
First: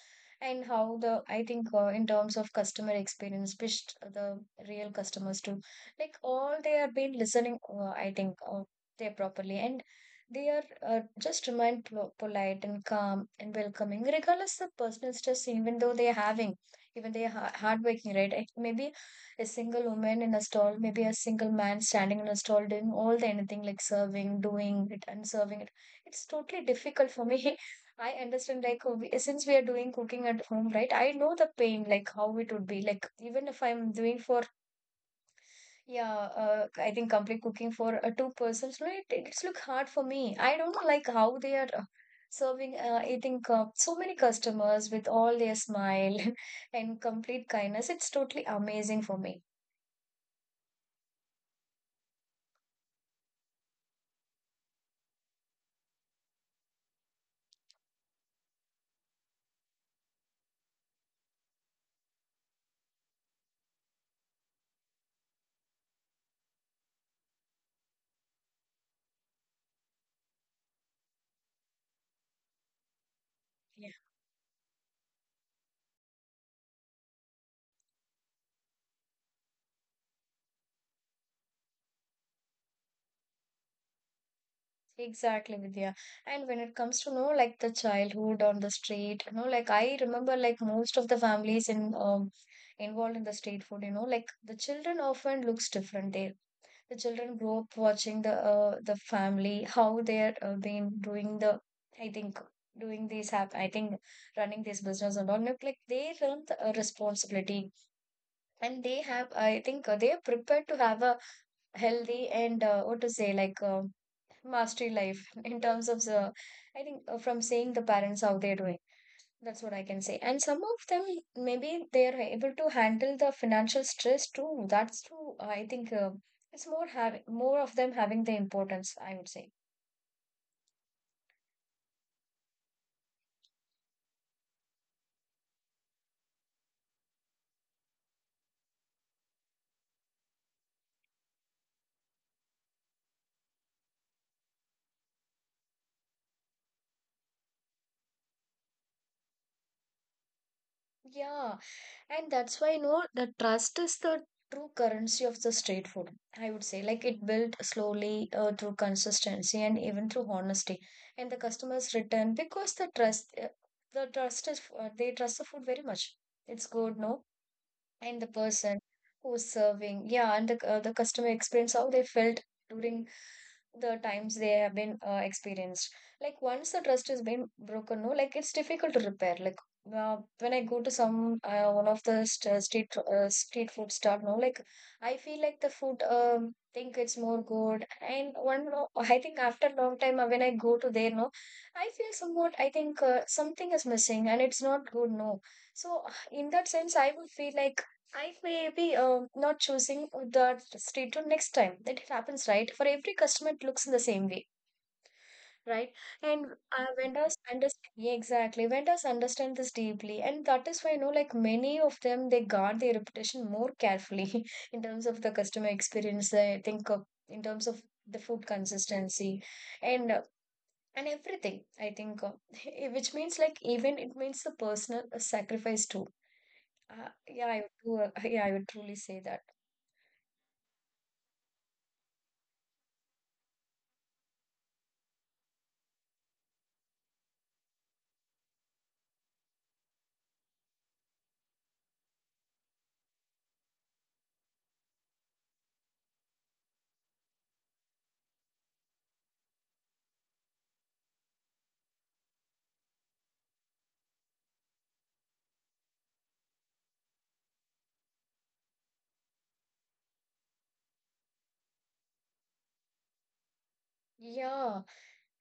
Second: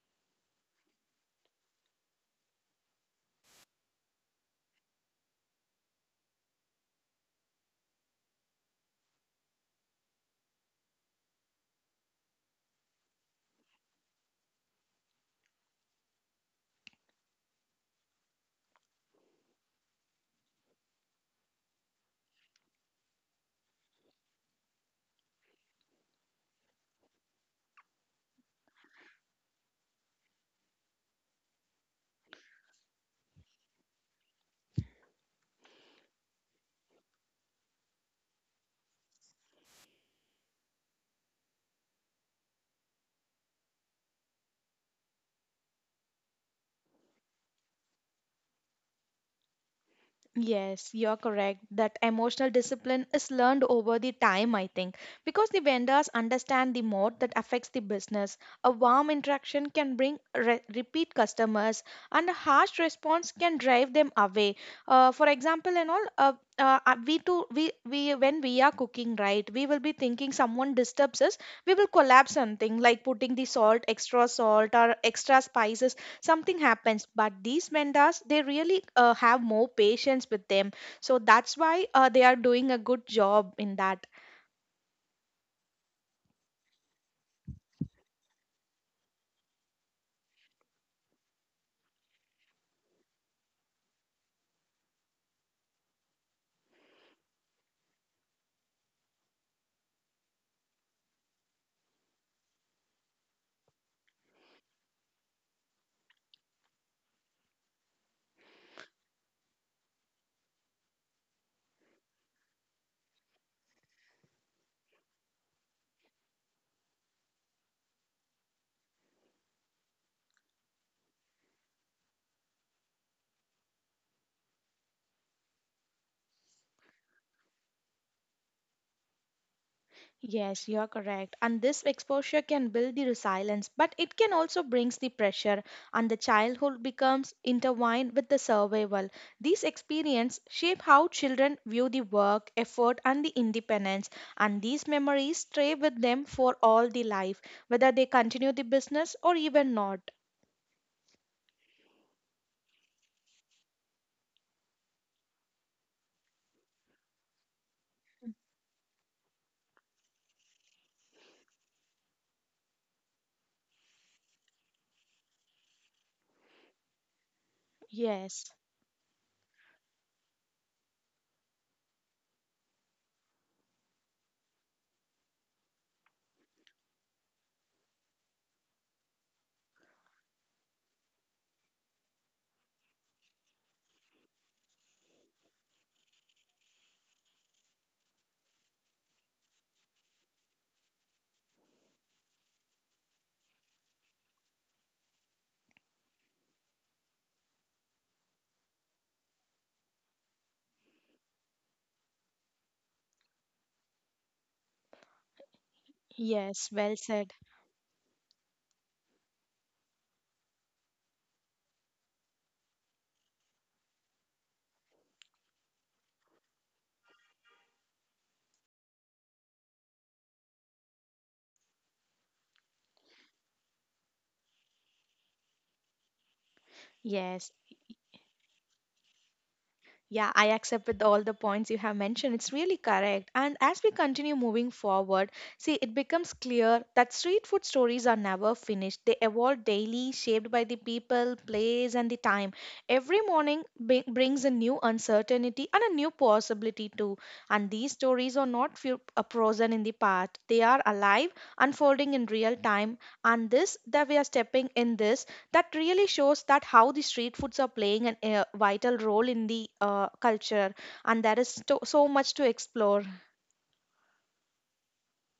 and how the, I think, uh, in terms of customer experience, which the real customers too, like all, they have been listening, uh, I think uh, they properly, and they are uh, just remain pol- polite and calm and welcoming, regardless of personal stress, even though they are having, even they are ha- hardworking, right? It may be a single woman in a stall, maybe a single man standing in a stall, doing all the anything, like serving, doing it and serving it. It's totally difficult for me. I understand, like, uh, we- since we are doing cooking at home, right? I know the pain, like, how it would be. Like, even if I'm doing for, yeah, uh, I think complete cooking for uh, two persons, right, it, it's look hard for me. I don't know, like, how they are uh, serving, uh, I think, uh, so many customers with all their smile and complete kindness. It's totally amazing for me. Yes, you're correct. That emotional discipline is learned over the time, I think, because the vendors understand the mode that affects the business. A warm interaction can bring re- repeat customers, and a harsh response can drive them away. Uh, for example, and all, uh, uh, uh, we too, we we when we are cooking, right, we will be thinking someone disturbs us. We will collapse something like putting the salt, extra salt, or extra spices. Something happens, but these vendors they really uh, have more patience with them. So that's why uh, they are doing a good job in that. Exactly, Vidya. And when it comes to know, like the childhood on the street, you know, like I remember, like most of the families in um involved in the street food, you know, like the children often looks different there. The children grow up watching the uh, the family, how they're uh, been doing the, I think, doing these have, I think, running this business and all, like like they learn the uh, responsibility, and they have, I think, uh, they are prepared to have a healthy and uh, what to say, like. Um mastery life in terms of the, I think, uh, from seeing the parents how they're doing, that's what I can say. And some of them, maybe they're able to handle the financial stress too, that's true, I think, uh, it's more having more of them having the importance, I would say. Yes, you're correct. And this exposure can build the resilience, but it can also brings the pressure. And the childhood becomes intertwined with the survival. These experience shape how children view the work effort and the independence, and these memories stay with them for all the life, whether they continue the business or even not. Yeah. And that's why, you know, the trust is the true currency of the street food. I would say, like, it built slowly uh, through consistency and even through honesty. And the customers return because the trust, uh, the trust is, uh, they trust the food very much. It's good, no? And the Yes. person who's serving, yeah, and the, uh, the customer experience, how they felt during the times they have been uh, experienced. Like once the trust has been broken, no, like it's difficult to repair. Like uh, when I go to some uh, one of the st- uh, street uh, street food store, no, like I feel like the food, um think it's more good and one, no, I think after a long time, uh, when I go to there, no, I feel somewhat, I think, uh, something is missing and it's not good, no. So uh, in that sense, I would feel like I may be um, not choosing that street to next time. That it happens, right? For every customer, it looks in the same way, right? And Yes, uh, well said. vendors understand, yeah, exactly. Vendors understand this deeply, and that is why, you know, like many of them, they guard their reputation more carefully in terms of the customer experience. I think uh, in terms of the food consistency and uh, and everything. I think, uh, which means like even it means the personal uh, sacrifice too. Uh, yeah, Yes. I would, do, uh, yeah, I would truly say that. Yeah, I accept with all the points you have mentioned. It's really correct. And as we continue moving forward, see, it becomes clear that street food stories are never finished. They evolve daily, shaped by the people, place, and the time. Every morning bri- brings a new uncertainty and a new possibility, too. And these stories are not few, uh, frozen in the past, they are alive, unfolding in real time. And this that we are stepping in this that really shows that how the street foods are playing an a vital role in the uh, culture, and there is to- so much to explore. Yeah,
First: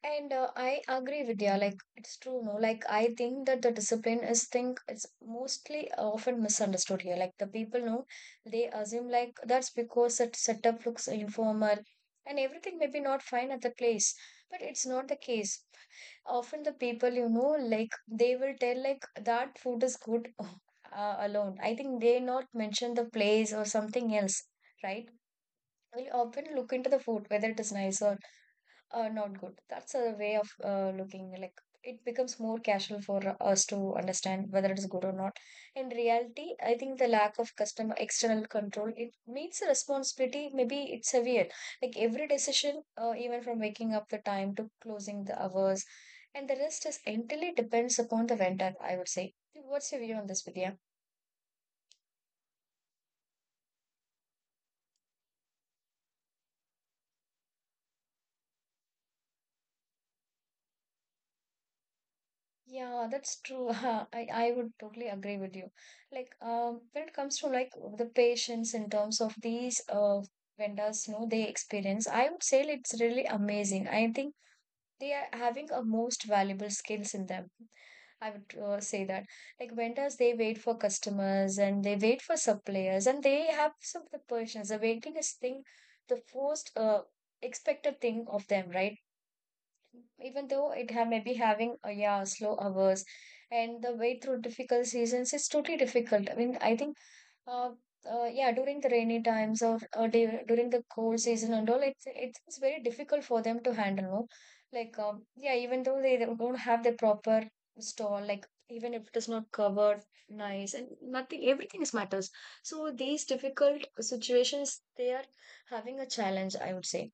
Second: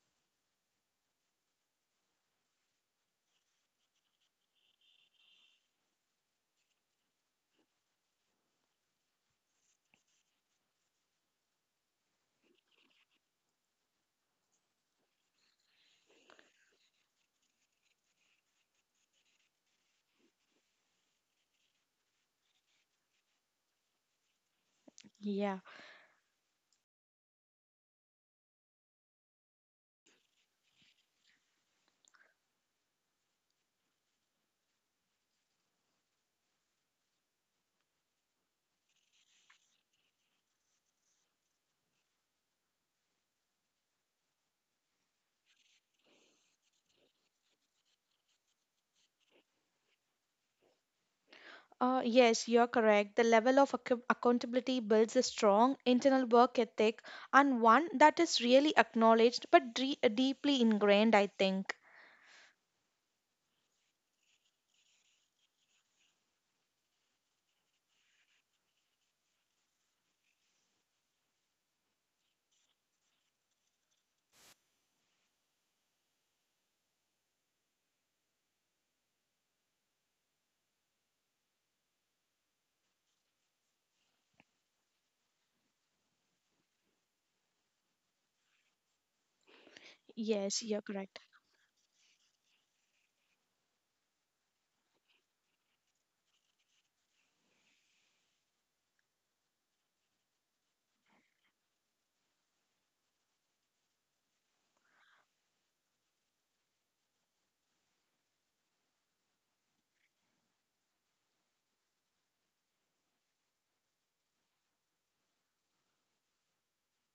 and uh, I agree with you. Like it's true, no. Like I think that the discipline is think it's mostly often misunderstood here. Like the people know they assume like that's because that setup looks informal and everything may be not fine at the place, but it's not the case. Often the people, you know, like they will tell like that food is good uh, alone. I think they not mention the place or something else, right? Yeah. We'll often look into the food whether it is nice or uh, not good. That's a way of uh, looking like it becomes more casual for us to understand whether it is good or not. In reality, I think the lack of customer external control, it means the responsibility. Maybe it's severe. Like every decision, uh, even from waking up the time to closing the hours, and the rest is entirely depends upon the vendor, I would say. What's your view on this, Vidya? Uh, yes, you're correct. The level of accou- accountability builds a strong internal work ethic, and one that is really acknowledged but dre- deeply ingrained, I think. Yeah, that's true. I, I would totally agree with you. Like, um, when it comes to like the patients in terms of these uh vendors, you know, they experience, I would say it's really amazing. I think they are having a most valuable skills in them. I would uh, say that, like vendors, they wait for customers and they wait for suppliers, and they have some of the patience. The waiting is thing, the first uh, expected thing of them, right? Even Yes, though you're it ha- correct. may be having uh, yeah, slow hours, and the way through difficult seasons is totally difficult, I mean, I think uh, uh yeah, during the rainy times, or, or du- during the cold season and all, it's it's it's very difficult for them to handle, no? Like um, yeah, even though they don't don't have the proper stall, like even if it is not covered nice and nothing, everything is matters. So these difficult situations, they are having a challenge, I would say.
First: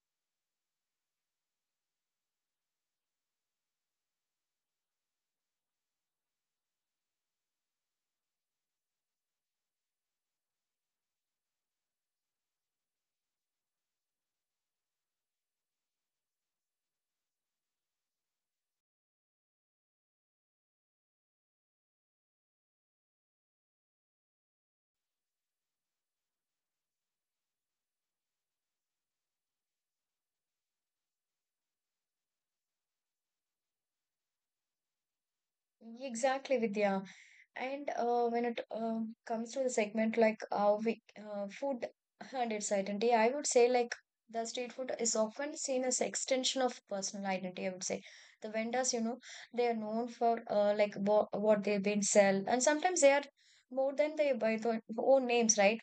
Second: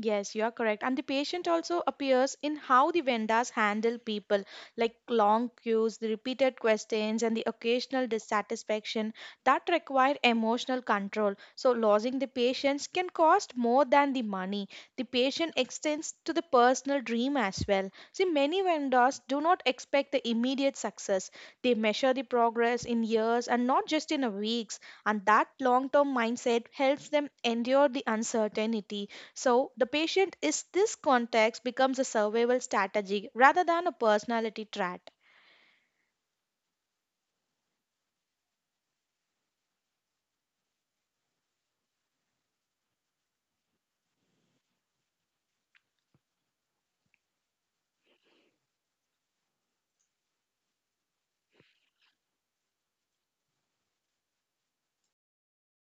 Yes, you are correct. And the patient also appears in how the vendors handle people, like long queues, the repeated questions, and the occasional dissatisfaction that require emotional control. So, losing the patience can cost more than the money. The patient extends to the personal dream as well. See, many vendors do not expect the immediate success. They measure the progress in years and not just in a weeks. And that long term mindset helps them endure the uncertainty. So the patient is this context becomes a survival strategy rather than a personality trait. Exactly, Vidya. And uh, when it uh, comes to the segment like uh, we, uh, food and its identity, I would say, like the street food is often seen as extension of personal identity. I would say the vendors, you know, they are known for uh, like wha- what they've been sell, and sometimes they are more than they by their own names, right?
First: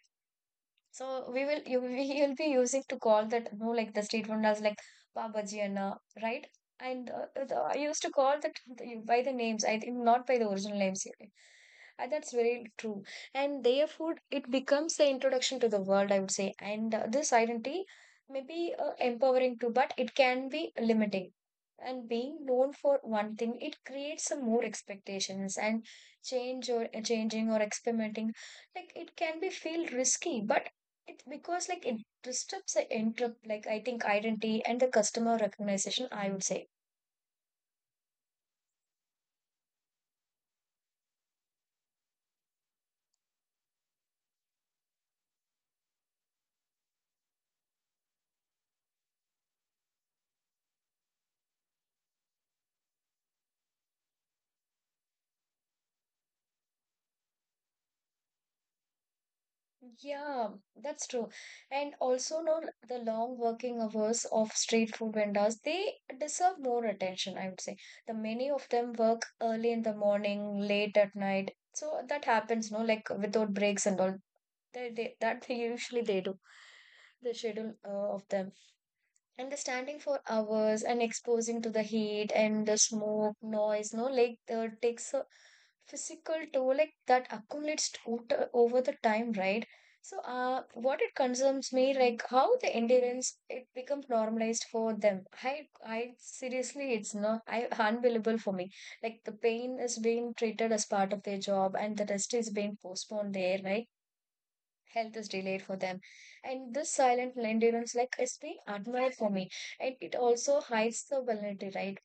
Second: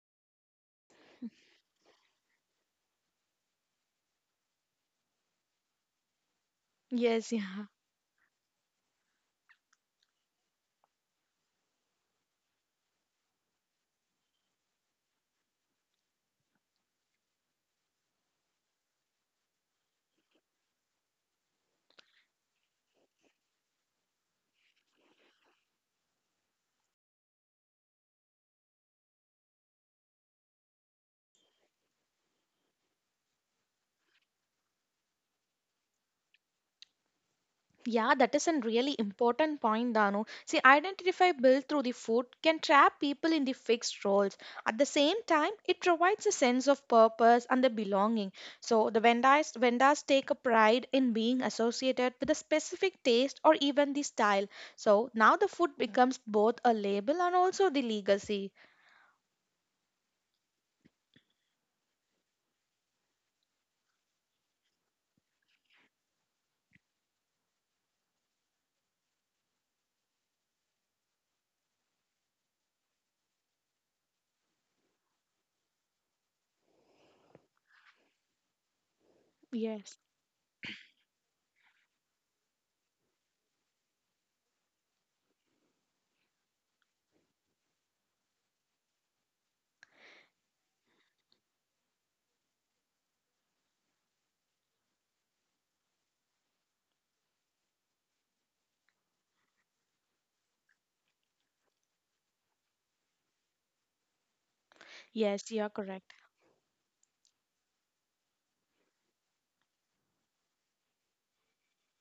So we will you we will be using to call that you know, like the street vendors like Baba Ji Anna, right? And uh, Yes, uh, the, yeah. I used to call that by the names. I think not by the original names. Uh, that's very true. And their food it becomes the introduction to the world, I would say. And uh, this identity may be uh, empowering too, but it can be limiting. And being known for one thing, it creates some more expectations and change or uh, changing or experimenting, like it can be feel risky, but it's because like it disrupts the inter like I think identity and the customer recognition, I would say. Yeah, that is a really important point, Danu. See, identify built through the food can trap people in the fixed roles. At the same time, it provides a sense of purpose and the belonging. So the vendors, vendors take a pride in being associated with a specific taste or even the style. So now the food becomes both a label and also the legacy. Yeah, that's true. And also now the long working hours of street food vendors, they deserve more attention, I would say. The many of them work early in the morning, late at night. So that happens, no, like without breaks and all. They, they, that they usually they do, the schedule uh, of them. And the Yes. standing for hours and exposing to the heat and the smoke, noise, no, like uh, takes a physical toll, like that accumulates total over the time, right? So, uh, what it concerns me, like how the endurance it becomes normalized for them. I, I seriously, it's not, I unbelievable for me. Like the pain is being treated as part of their job, and the rest is being postponed there, right? Health is Yes, delayed you are for them, correct. and this silent endurance like is being admired for me, and it also hides the vulnerability, right?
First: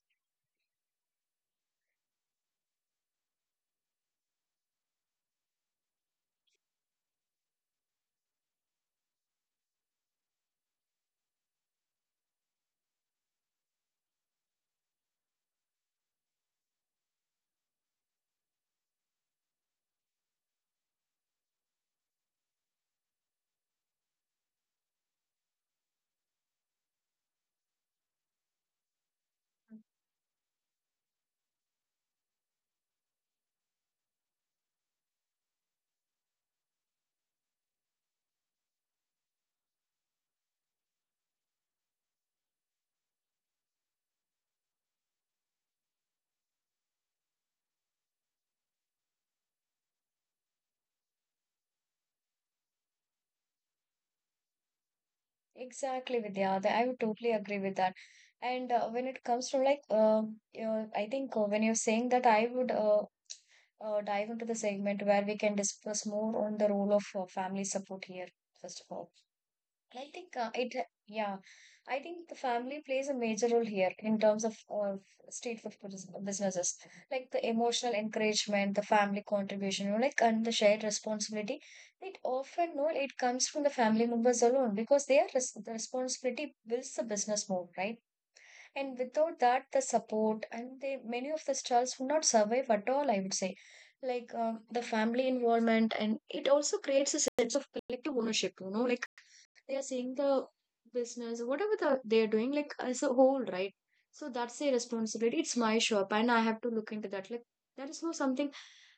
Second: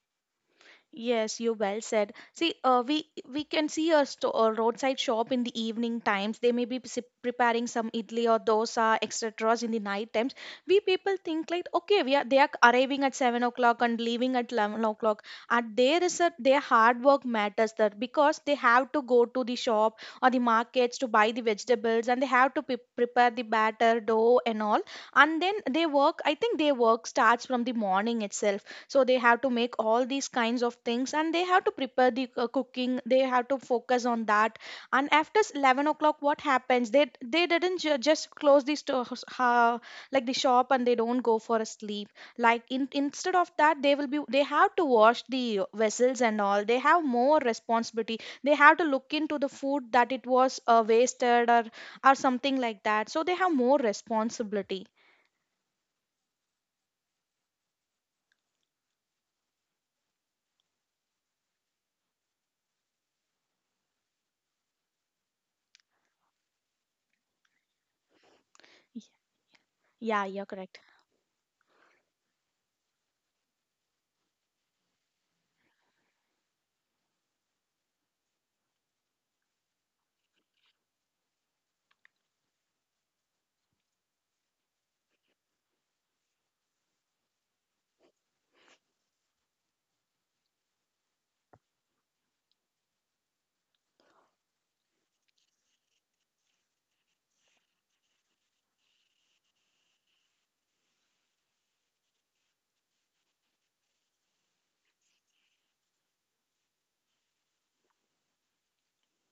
Yes, you well said. See, uh, we we can see a, sto- a roadside shop in the evening times. They may be s- preparing some idli or dosa, et cetera in the night times. We people think like, okay, we are they are arriving at seven o'clock and leaving at eleven o'clock. And there is a their hard work matters that, because they have to go to the shop or the markets to buy the vegetables, and they have to pre- prepare the batter, dough, and all. And then they work. I think their work starts from the morning itself, so they have to make all these kinds of things, and they have to prepare the uh, cooking, they have to focus on that. And after s- eleven o'clock what happens, they they didn't ju- just close the store, uh, like the shop, and they don't go for a sleep. Like in, instead of that, they will be they have to wash the vessels and all. They have more responsibility. They have to look into the food that it was uh, wasted, or or something like that. So they have more responsibility. Exactly, Vidya. That- I would totally agree with that. And uh, when it comes to like uh, you know, I think uh, when you're saying that I would uh, uh, dive into the segment where we can discuss more on the role of uh, family support here first of Y- all. I yeah think you're uh, it, correct. yeah, I think the family plays a major role here in terms of, of street food bus- businesses, like the emotional encouragement, the family contribution, you know, like and the shared responsibility. It often, no, it comes from the family members alone because they are res the responsibility builds the business more, right? And without that, the support and the many of the stalls would not survive at all, I would say. Like um, the family involvement, and it also creates a sense of collective ownership, you know, like they are seeing the business, whatever the, they're doing, like as a whole, right? So that's their responsibility. It's my shop, and I have to look into that. Like that is not something.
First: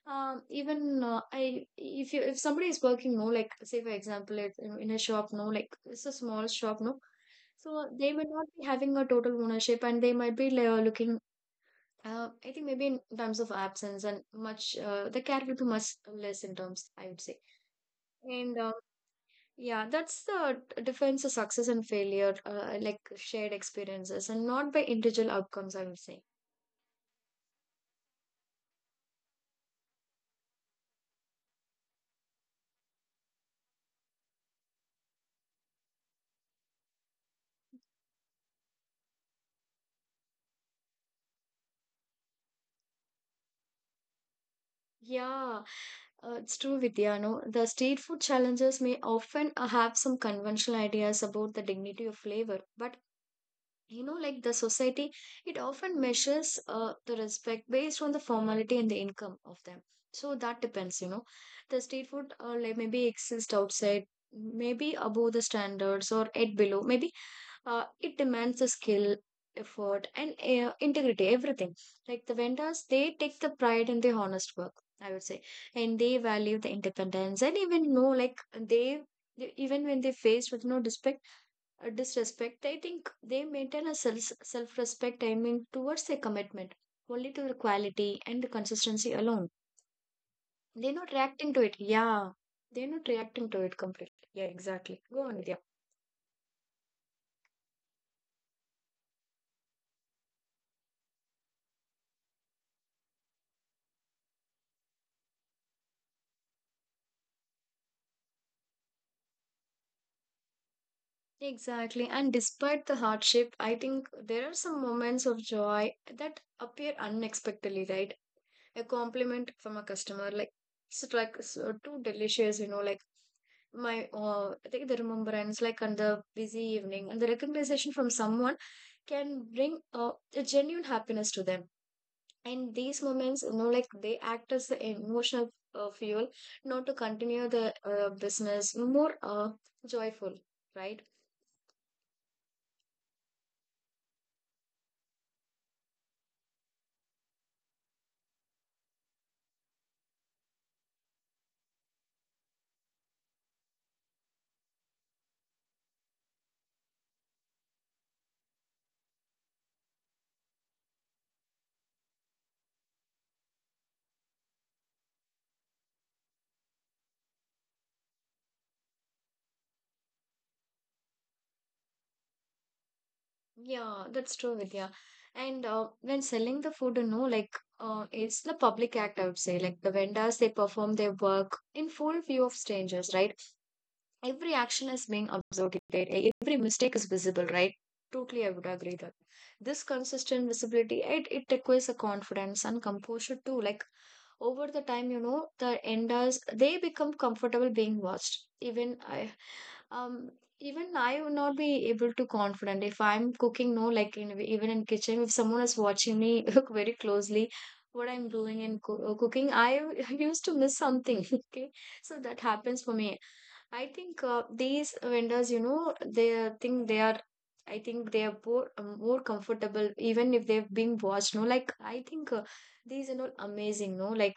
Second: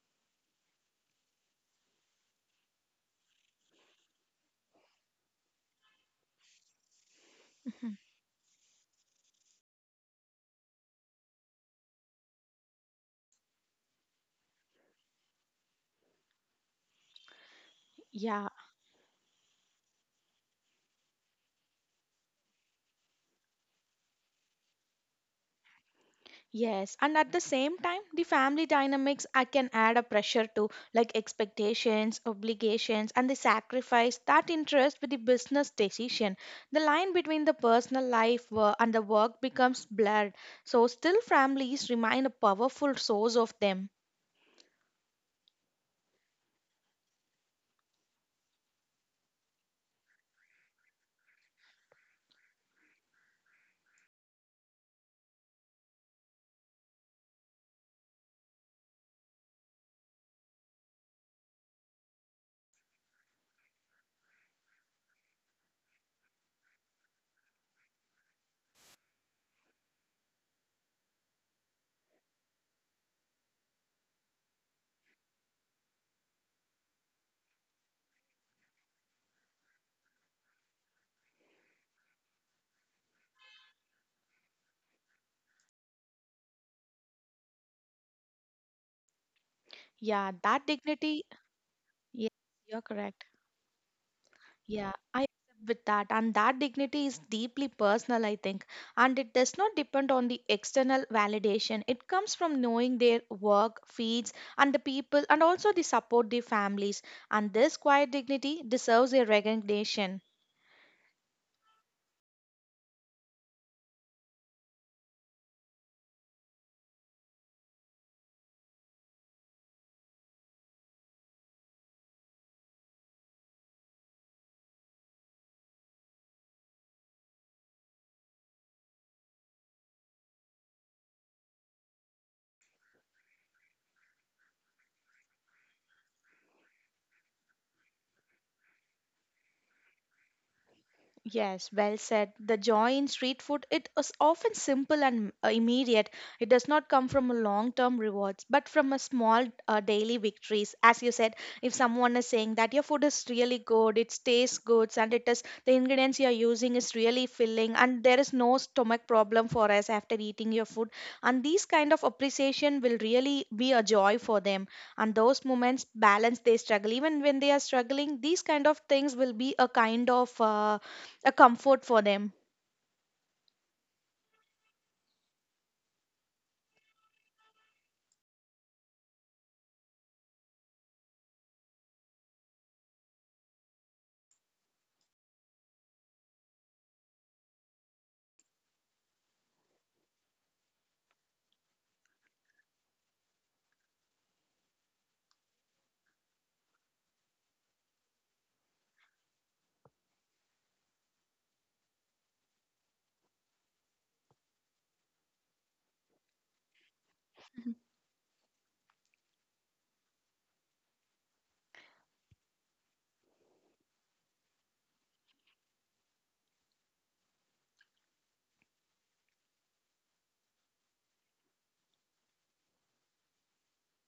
Um, even uh, I, if you, if somebody is working, no, like say for example, it you know, in a shop, no, like it's a small shop, no. So they will not be having a total ownership, and they might be like, uh, looking. Uh, I think maybe in terms of absence and much, uh, the care will be much less in terms, I would say. Yeah. And uh, yeah, that's the d- defines of success and failure, uh, like shared experiences, and not by individual outcomes, I would say. Yes, and at the same time, the family dynamics I can add a pressure to, like expectations, obligations, and the sacrifice that interest with the business decision. The line between the personal life wo- and the work becomes blurred. So still, families remain a powerful source of them. Yeah, uh, it's true, Vidya. No, the street food challenges may often uh, have some conventional ideas about the dignity of flavor, but you know like the society it often measures uh, the respect based on the formality and the income of them, so that depends, you know. The street food uh, like maybe exist outside, maybe above the standards or at below maybe, uh, it demands the skill, effort and uh, integrity, everything. Like the vendors, they take the pride in the honest work, I would say. And they value the independence, and even know like they they- even when they faced with no respect, a disrespect, I think they maintain a self self respect. I mean, towards their commitment only to the quality and the consistency alone. Yeah, They're that not dignity. reacting to it. Yeah, Yes, they're not you're reacting correct. to it completely. Yeah, exactly. Yeah, Go on, I Vidya. accept with that. And that dignity is deeply personal, I think. And it does not depend on the external validation. It comes from knowing their work, feeds, and the people, and also the support their families. And this quiet dignity deserves a recognition. Exactly. And despite the hardship, I think there are some moments of joy that appear unexpectedly, right? A compliment from a customer, like it's like so too delicious, you know, like my uh, I think the remembrance like on the busy evening and the recommendation from someone can bring uh, a genuine happiness to them. And these moments, you know, like they act as the emotional uh, fuel not to continue the uh, business more uh, joyful, right? Yes, well said. The joy in street food it is often simple and uh, immediate. It does not come from a long-term rewards, but from a small uh, daily victories. As you said, if someone is saying that your food is really good, it tastes good, and it is the ingredients you are using is really filling, and there is no stomach problem for us after eating your food, and these kind of appreciation will really be a joy for them. And those moments balance they struggle. Even when they are struggling, these kind of things will be a kind of uh, a comfort for them. Yeah, that's true, Vidya. And uh, when selling the food, you know, like uh, it's the public act, I would say. Like the vendors, they perform their work in full view of strangers, right? Every action is being observed, right? E- every mistake is visible, right? Totally, I would agree that. This consistent visibility, it, it requires a confidence and composure too, like over the time, you know, the enders they become comfortable being watched. Even I, um even I would not be able to confident if I'm cooking, no, like in, even in kitchen if someone is watching me look very closely what I'm doing in coo- uh, cooking, I used to miss something okay. So that happens for me. I think uh, these vendors, you know, they think they are. I think they are more, more comfortable, even if they've been watched. No, like I think uh, these are all amazing. No, like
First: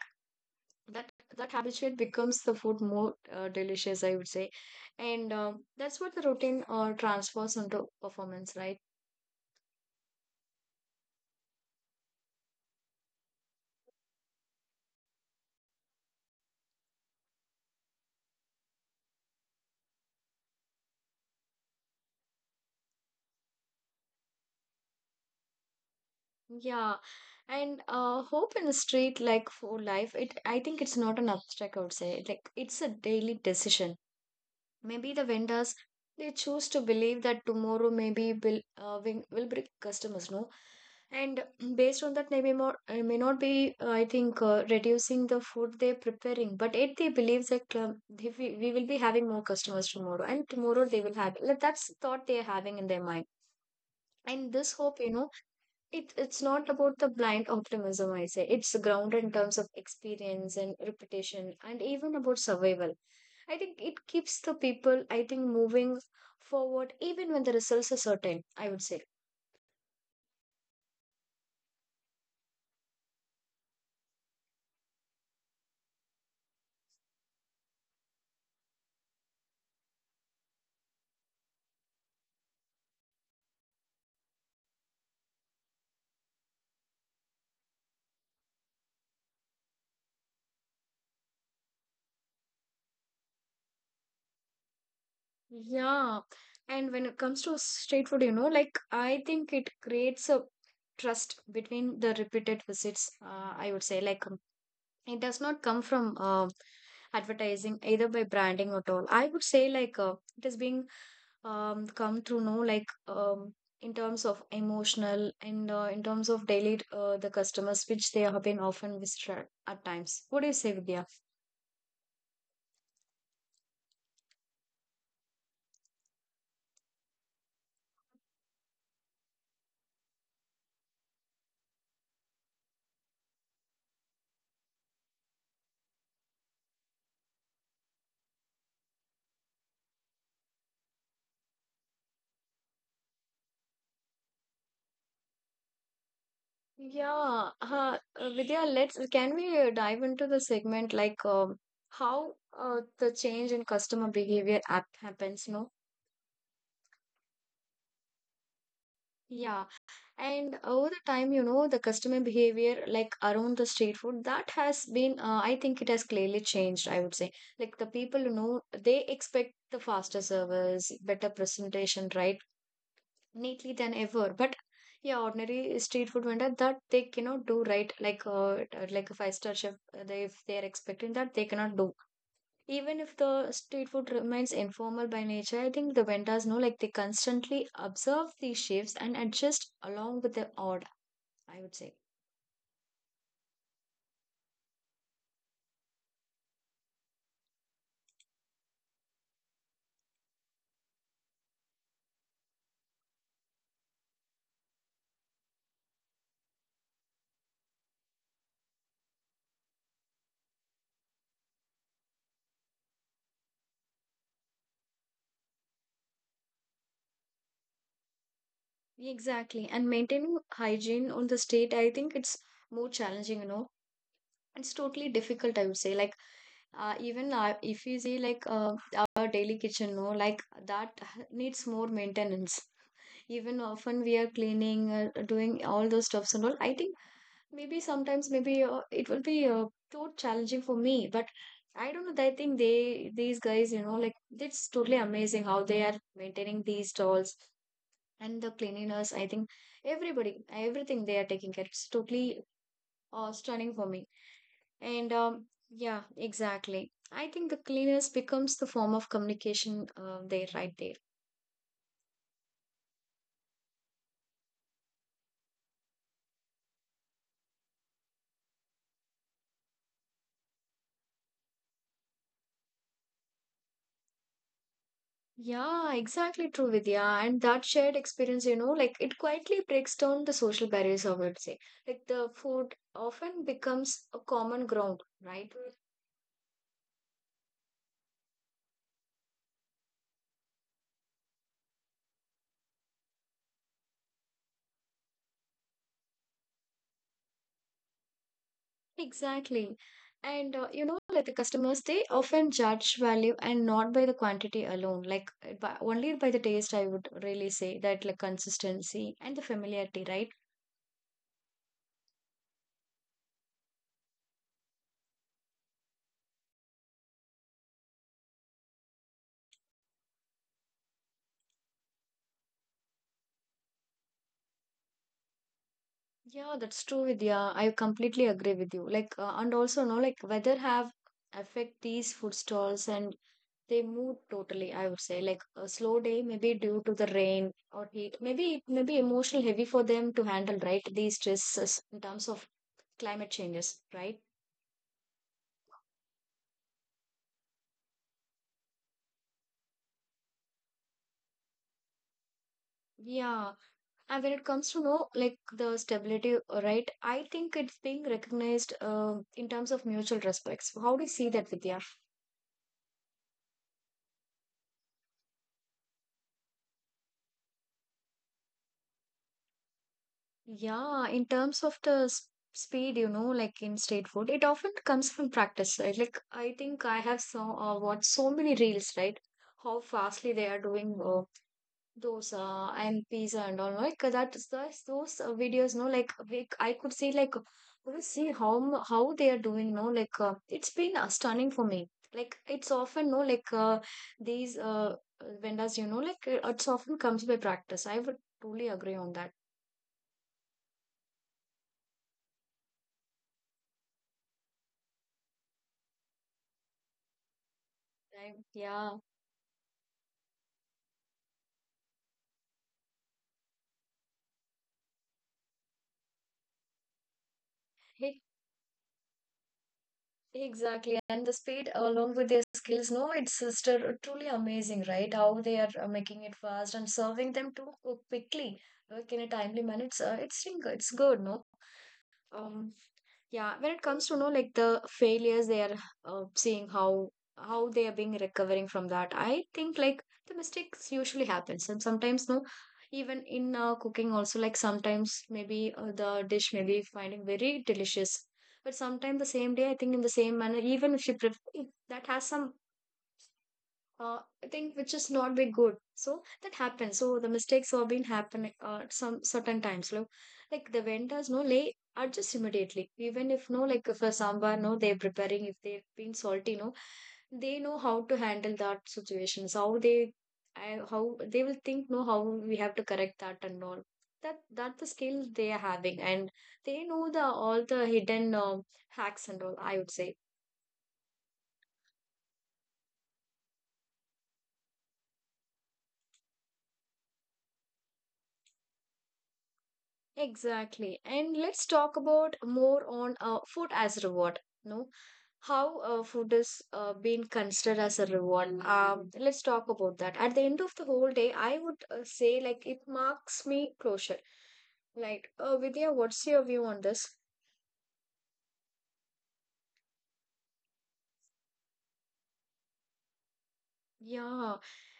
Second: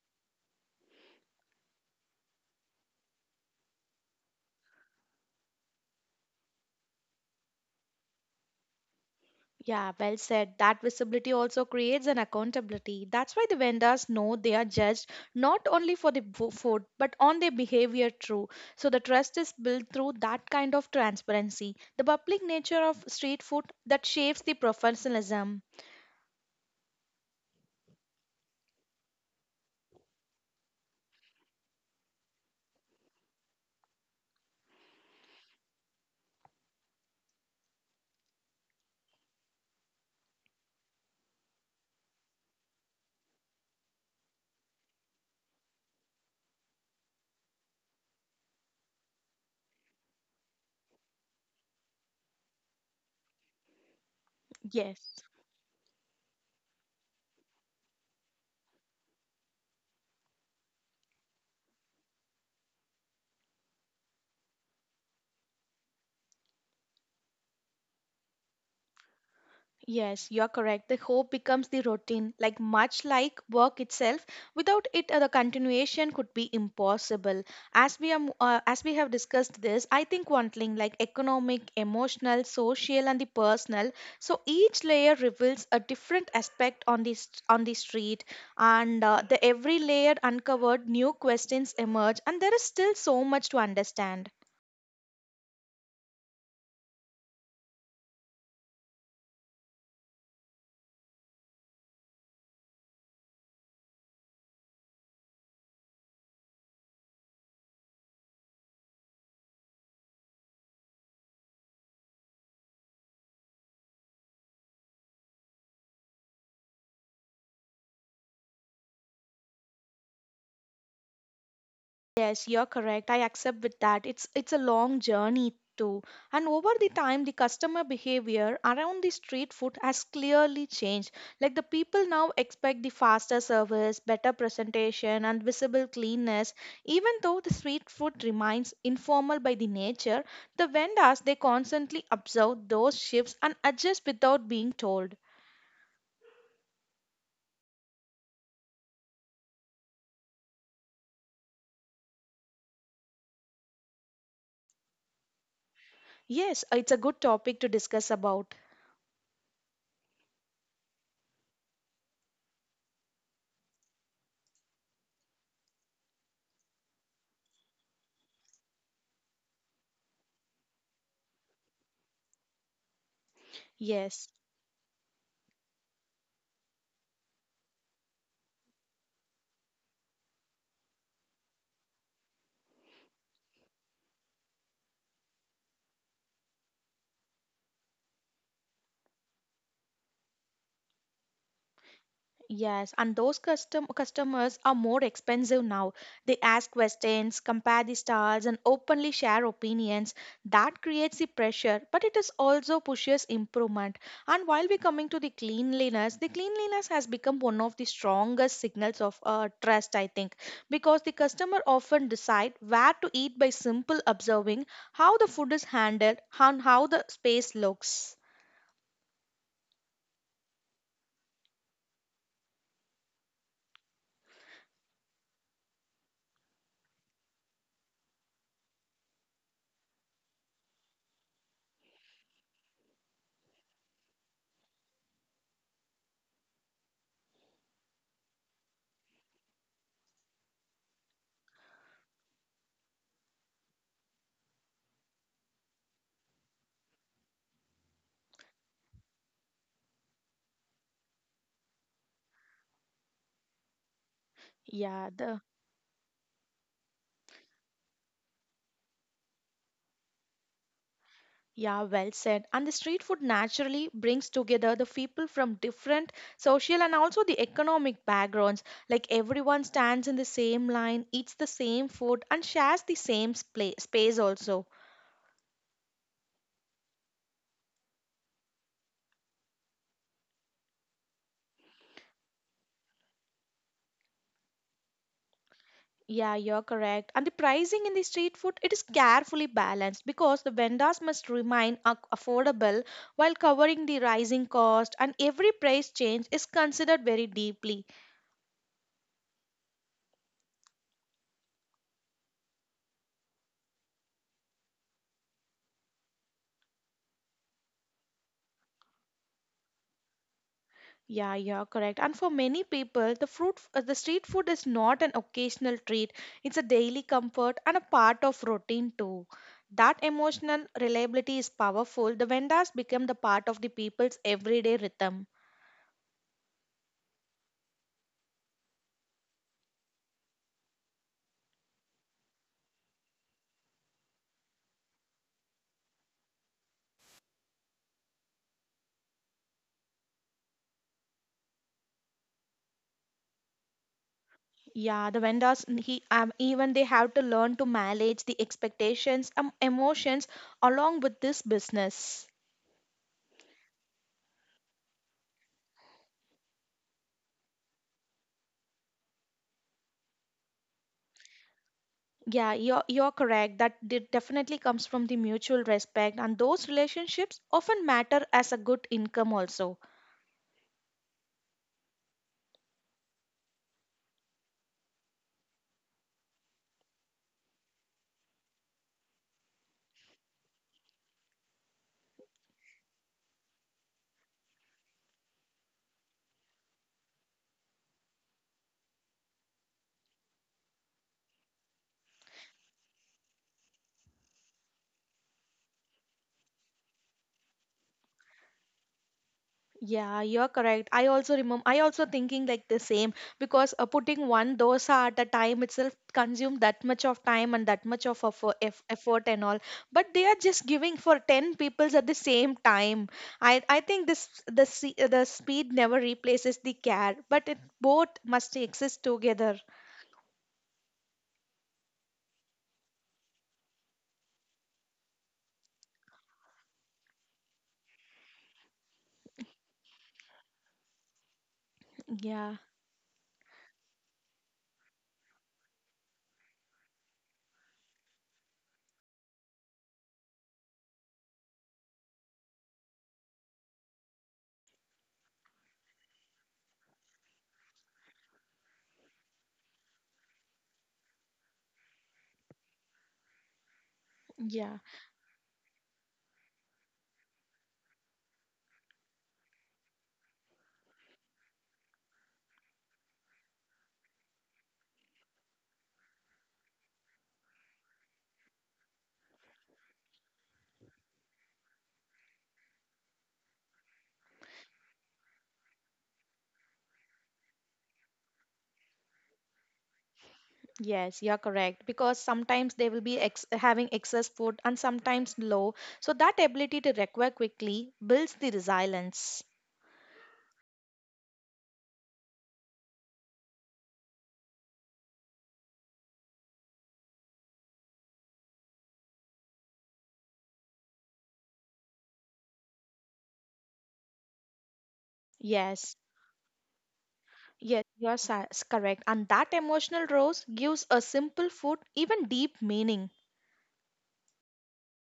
that that habituate becomes the food more uh, delicious, I would say. And um that's what the routine uh, transfers into performance, right? Yeah, well said. That visibility also creates an accountability. That's why the vendors know they are judged not only for the bo- food but on their behavior too. So the trust is built through that kind of transparency. The public nature of street food that shapes the professionalism. Yeah, and uh, hope in the street, like for life, it, I think it's not an abstract, I would say. Like it's a daily decision. Maybe the vendors, they choose to believe that tomorrow maybe will uh, win- will bring customers, no? And based on that, they may not, uh, may not be, uh, I think, uh, reducing the food they're preparing. But it they believe that um, they, we, we will be having more customers tomorrow, and tomorrow they will have. Like, that's the thought they're having in their mind. And this hope, you Yes. know, it it's not about the blind optimism, I say. It's grounded in terms of experience and reputation and even about survival. I think it keeps the people, I think, moving forward even when the results are certain, I would say. Yes, you're correct. The hope becomes the routine, like much like work itself. Without it, uh, the continuation could be impossible. As we are, mo- uh, as we have discussed this, I think one thing like economic, emotional, social, and the personal. So each layer reveals a different aspect on the st- on the street, and uh, the every layer uncovered, new questions emerge, and there is still so much to understand. Yeah, and when it comes to street food, you know, like I think it creates a trust between the repeated visits, uh, I would say. Like um, it does not come from um advertising either by branding at all, I would say. Like uh, it is being um, come through know like um, in terms of emotional and uh, in terms of daily uh, the customers which they have been often visited at times. What do you say, Vidya? Yes, you're correct. I accept with that. It's it's a long journey too. And over the time, the customer behavior around the street food has clearly changed. Like the people now expect the faster service, better presentation, and visible cleanness. Even though the street food remains informal by the nature, the vendors they constantly observe those shifts and adjust without being told. Yeah, uh, uh, Vidya, let's can we uh, dive into the segment like um, how uh, the change in customer behavior app happens, no? Yes, it's a good topic to discuss about. Yeah. And over the time, you know, the customer behavior, like around the street food, that has been, uh, I think it has clearly changed, I would say. Like the people, you know, they expect the faster service, better presentation, right? Neatly than Yes. ever. But yeah, ordinary street food vendor that they cannot do, right. Like uh, like a five-star chef, uh, they, if they are expecting that, they cannot do. Even if the street food remains informal by nature, I think the vendors know like they constantly observe these shifts and adjust along with the order, I would say. Yes, and those custom customers are more expensive now. They ask questions, compare the styles, and openly share opinions. That creates the pressure, but it is also pushes improvement. And while we're coming to the cleanliness, the cleanliness has become one of the strongest signals of uh, trust, I think, because the customer often decide where to eat by simple observing how the food is handled and how the space looks. Exactly. And maintaining hygiene on the state, I think it's more challenging, you know. It's totally difficult, I would say. Like, uh, even uh, if you see, like, uh, our daily kitchen, no, like, that needs more maintenance. Even often we are cleaning, uh, doing all those stuffs and all. I think maybe sometimes, maybe uh, it will be uh, too challenging for me. But I don't know. I think they, these guys, you know, like, it's totally amazing how they are maintaining these stalls and the cleanliness. I think everybody everything they are taking care, it's totally uh, stunning for me. Yeah, And the um, yeah, exactly, I think the cleanliness becomes the form of communication uh, there, right, there. Yeah, well said. And the street food naturally brings together the people from different social and also the economic backgrounds. Like everyone stands in the same line, eats the same food, and shares the same spla- space also. Yeah, exactly, true, Vidya. And that shared experience, you know, like it quietly breaks down the social barriers, I would say. Like the food often becomes a common ground, right? Yeah, you're correct. And the pricing in the street food, it is carefully balanced because the vendors must remain ac- affordable while covering the rising cost, and every price change is considered very deeply. Exactly. And uh, you know, like the customers, they often judge value and not by the quantity alone, like uh, by, only by the taste, I would really say that, like consistency and the familiarity, right? Yeah, you're correct. And for many people, the fruit, uh, the street food is not an occasional treat. It's a daily comfort and a part of routine too. That emotional reliability is powerful. The vendors become the part of the people's everyday rhythm. Yeah, that's true, Vidya. I completely agree with you. Like, uh, and also, no, like weather have affect these food stalls and they move totally, I would say. Like a slow day, maybe due to the rain or heat, maybe it may be emotional heavy for them to handle, right? These stresses in terms of climate changes, right? Yeah, the vendors n- he um, even they have to learn to manage the expectations and emotions along with this business. Yeah. And when it comes to know like the stability, uh, right? I think it's being recognized uh, in terms of mutual respects. How do you see that, Vidya? Yeah, you're you're correct. That de- definitely comes from the mutual respect, and those relationships often matter as a good income also. Yeah, in terms of the s- speed, you know, like in state food, it often comes from practice, right? Like I think I have saw uh, watched so many reels, right? How fastly they are doing uh, those uh, and pizza and all like that is those, those uh, videos no like we, I could see like I could see how m- how they are doing no like uh, it's been uh, stunning for me like it's often no like uh, these uh, vendors you know like uh, it's often comes by practice. I would truly agree on that. Yeah, you're correct. I also remember, I also thinking like the same because uh, putting one dosa at a time itself consume that much of time and that much of I, effo- eff- yeah effort and all. But they are just giving for ten peoples at the same time. I, I think this the se- uh, the speed never replaces the care, but it both Hey, must exist together. exactly, and the speed along with their skills, no, it's just uh, truly amazing, right? How they are uh, making it fast and serving them too quickly, like in a timely manner. It's uh, it's think it's good, no? Yeah, um yeah, when it comes to know like the failures they are uh, seeing how how they are being recovering from that, I think like the mistakes usually happens and sometimes no, even in uh, cooking also, like sometimes maybe uh, the dish may be finding very delicious, but sometimes the same day I think in the same manner even if you pref- if that has some uh, I yeah. think which is not be good. So that happens. So the mistakes have been happening uh, some certain times. Like, like the vendors no they adjust immediately. Even if no like for sambar no they're preparing, if they've been salty no, they know how to handle that situations. How they I, how they will think, no, how we have to correct that and all. That that the skill they are having, and they know the all the hidden um hacks and all, I would say. Yes, you're correct. Because sometimes they will be ex- having excess food and sometimes low. So that ability to recover quickly builds the resilience. Exactly. And let's talk about more on uh, food as reward. No, how uh, food is uh, being considered as a reward. Um, let's talk about that. At the end of the whole day, I would uh, say like it marks me closure. Like, uh, Yes, Vidya, what's your view on this? yes, you're sa- s- correct. And that emotional rose gives a simple food even deep meaning. Yeah,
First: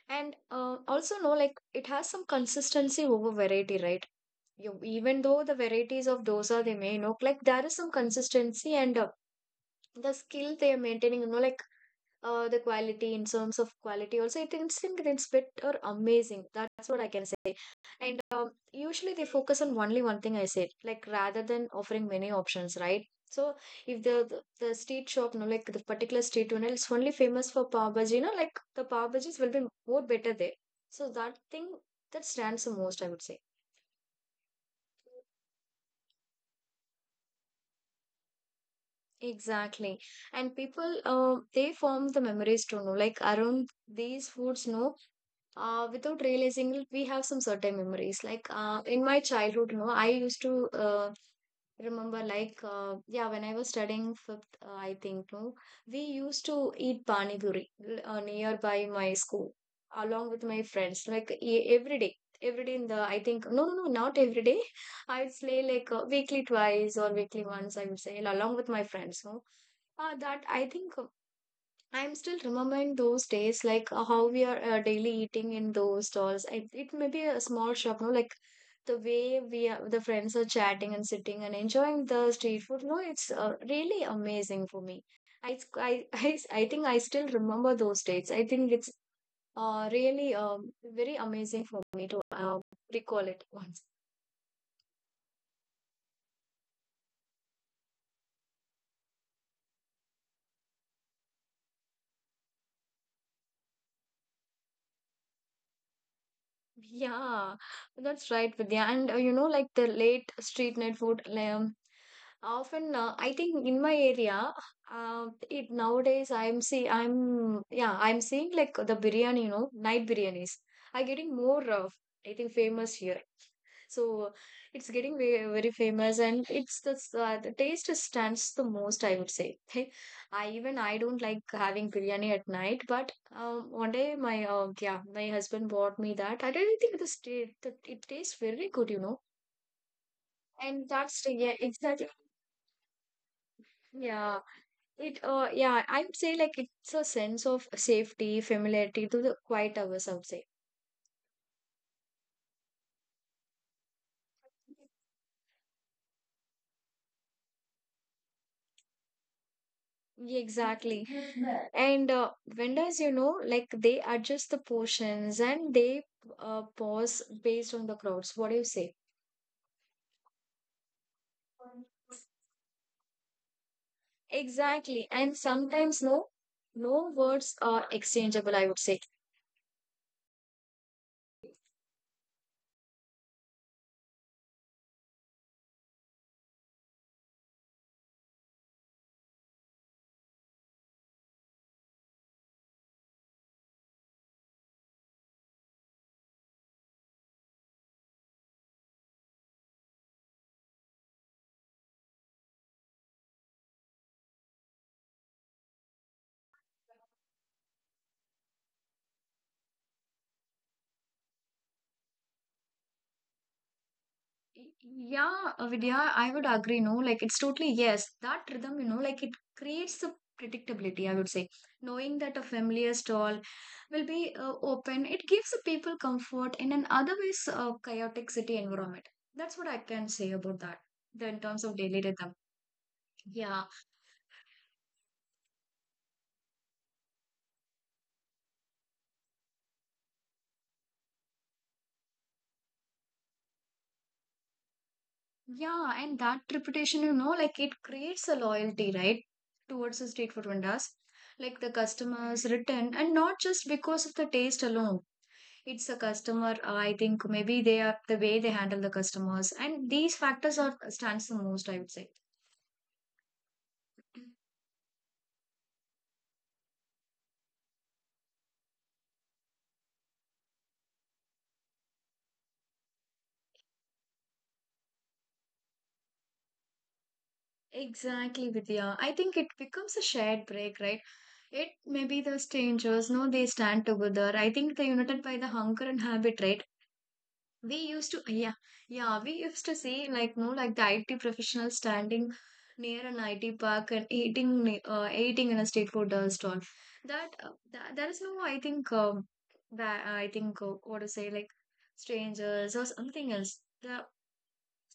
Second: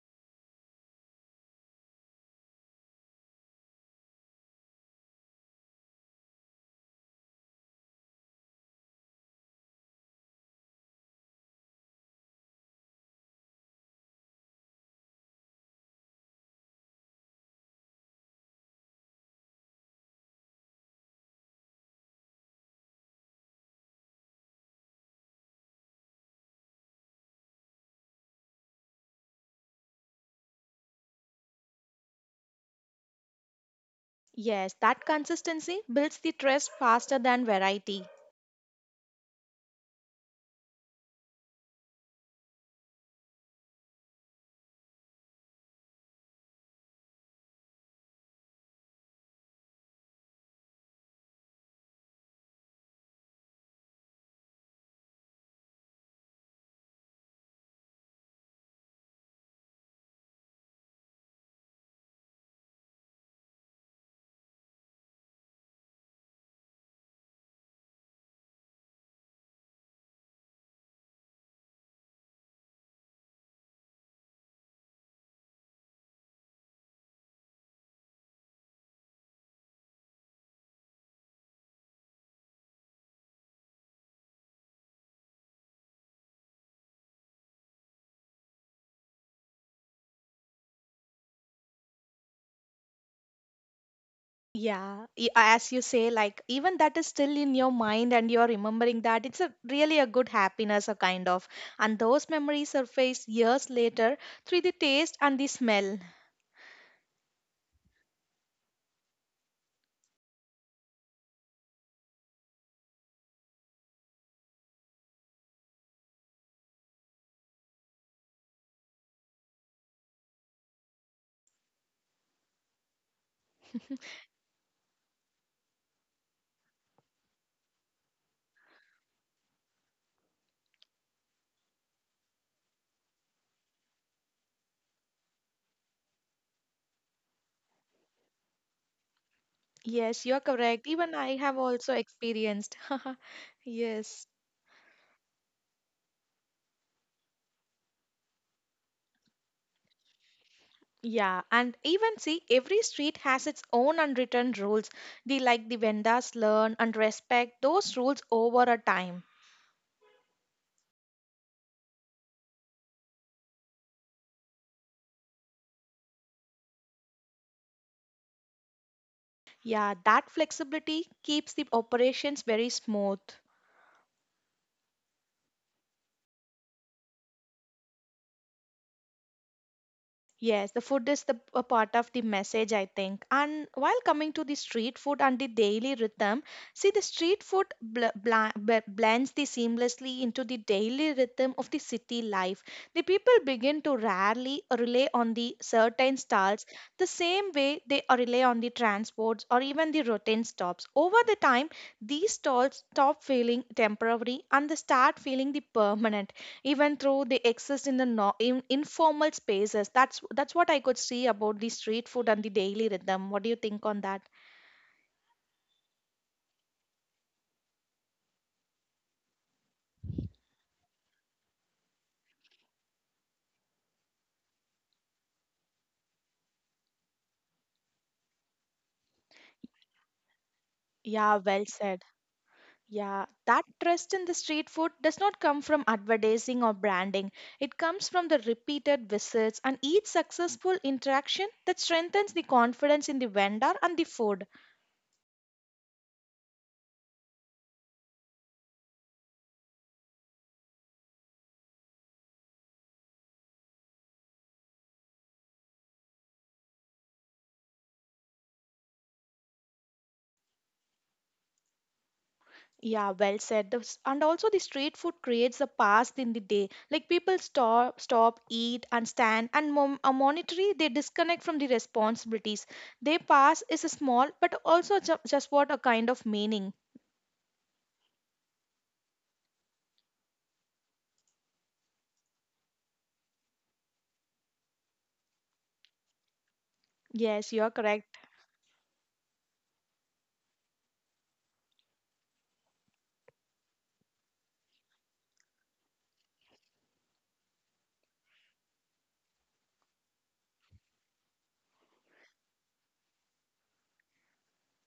and uh, also no, like it has some consistency over variety, right? You, even though the varieties of dosa they may know, like there is some consistency and uh, the skill they are maintaining. You know, like uh, the quality, in terms of quality also, it is think it's bit or amazing. That's what I can say. And um, usually they focus on only one thing, I said, like, rather than offering many options, right? So if the the, the street shop, no, like the particular street owner is only famous for pav bhaji, you know, like the pav bhajis will be more better there. So that thing, that stands the most, I would say. Yes, that consistency builds the trust faster than variety. Exactly, and people uh, they form the memories to know like around these foods, no, uh, without realizing it, we have some certain memories. Like uh, in my childhood, no, I used to uh, remember, like, uh, yeah, when I was studying fifth, uh, I think, no, we used to eat pani puri uh, nearby my school along with my friends, like e- every day. Every day in the, I think, no, no, no, not every day. I would say like uh, weekly twice or weekly once, I would say, along with my friends. No, uh, that I think I'm still remembering those days, like uh, how we are uh, daily eating in those stalls. It, it may be a small shop, no? Like the way we are, the friends are chatting and sitting and enjoying the street food. No, it's uh, really amazing for me. I, s- I, I, s- I think I still remember those dates. I think it's uh, really um, very amazing for me to uh, recall it once. Yeah, y- as you say, like even that is still in your mind and you're remembering that, it's a really a good happiness, a kind of. And those memories surface years later through the taste and the smell. Yeah, that's right, Vidya. And uh, you know, like the late street night food, like, um, often, uh, I think in my area, uh, it nowadays I'm see I'm yeah I'm seeing like the biryani, you know, night biryanis are getting more uh, I think famous here. So it's getting very, very famous, and it's the s- uh, the taste stands the most, I would say. I even I don't like having biryani at night, but um, one day my uh, yeah my husband bought me that. I didn't think the ta- that it tastes very good, you know, Yes, you're and correct. Even that's I yeah have also exactly. experienced. Yes. Yeah. It, uh, yeah, I would say like it's a sense of safety, familiarity to the quiet hours, I would say. Yeah, and even see, every street has its own unwritten rules. The like the vendors learn and respect those rules over a time. Yeah, exactly. And uh, vendors, you know, like they adjust the portions and they uh, pause based on the crowds. What do you say? Yeah, that flexibility keeps the operations very smooth. Exactly. And sometimes no, no words are exchangeable, I would say. Yes, the food is the a part of the message, I think. And while coming to the street food and the daily rhythm, see the street food bl- bl- blends the seamlessly into the daily rhythm of the city life. The people begin to rarely rely on the certain stalls the same way they rely on the transports or even the routine stops. Over the time, these stalls stop feeling temporary and they start feeling the permanent, even though they exist in the no- in, informal spaces. That's that's what I could see about the street food and the daily rhythm. What do you think on that? Yeah, uh, Vidya, I would agree. No, like it's totally yes. That rhythm, you know, like it creates a predictability, I would say. Knowing that a familiar stall will be uh, open, it gives the people comfort in an otherwise uh, chaotic city environment. That's what I can say about that, the, in Yeah, terms well of daily said. rhythm. Yeah, Yeah, that trust in the street food does not come from advertising or branding. It comes from the repeated visits, and each successful interaction that strengthens the confidence in the vendor and the food. yeah, and that reputation, you know, like it creates a loyalty, right, towards the street food vendors. Like the customers return, and not just because of the taste alone, it's a customer, uh, I think maybe they are the way they handle the customers, and these factors are stands the most, I would say. Yeah, well said. The s- And also, the street food creates a past in the day. Like people stop, stop, eat, and stand, and mom, a monetary, they disconnect from the responsibilities. They pass is a small, but also ju- just what a kind of meaning. Exactly, Vidya. I think it becomes a shared break, right? It may be the strangers, no, they stand together. I think they're united by the hunger and habit, right? Yes, you we are used to correct. yeah Yeah, we used to see like, no, like the I T professional standing near an I T park and eating ne- uh, eating in a street food uh, stall. That, uh, that there is no, I think, um ba- I think uh, what to say, like strangers or something else, the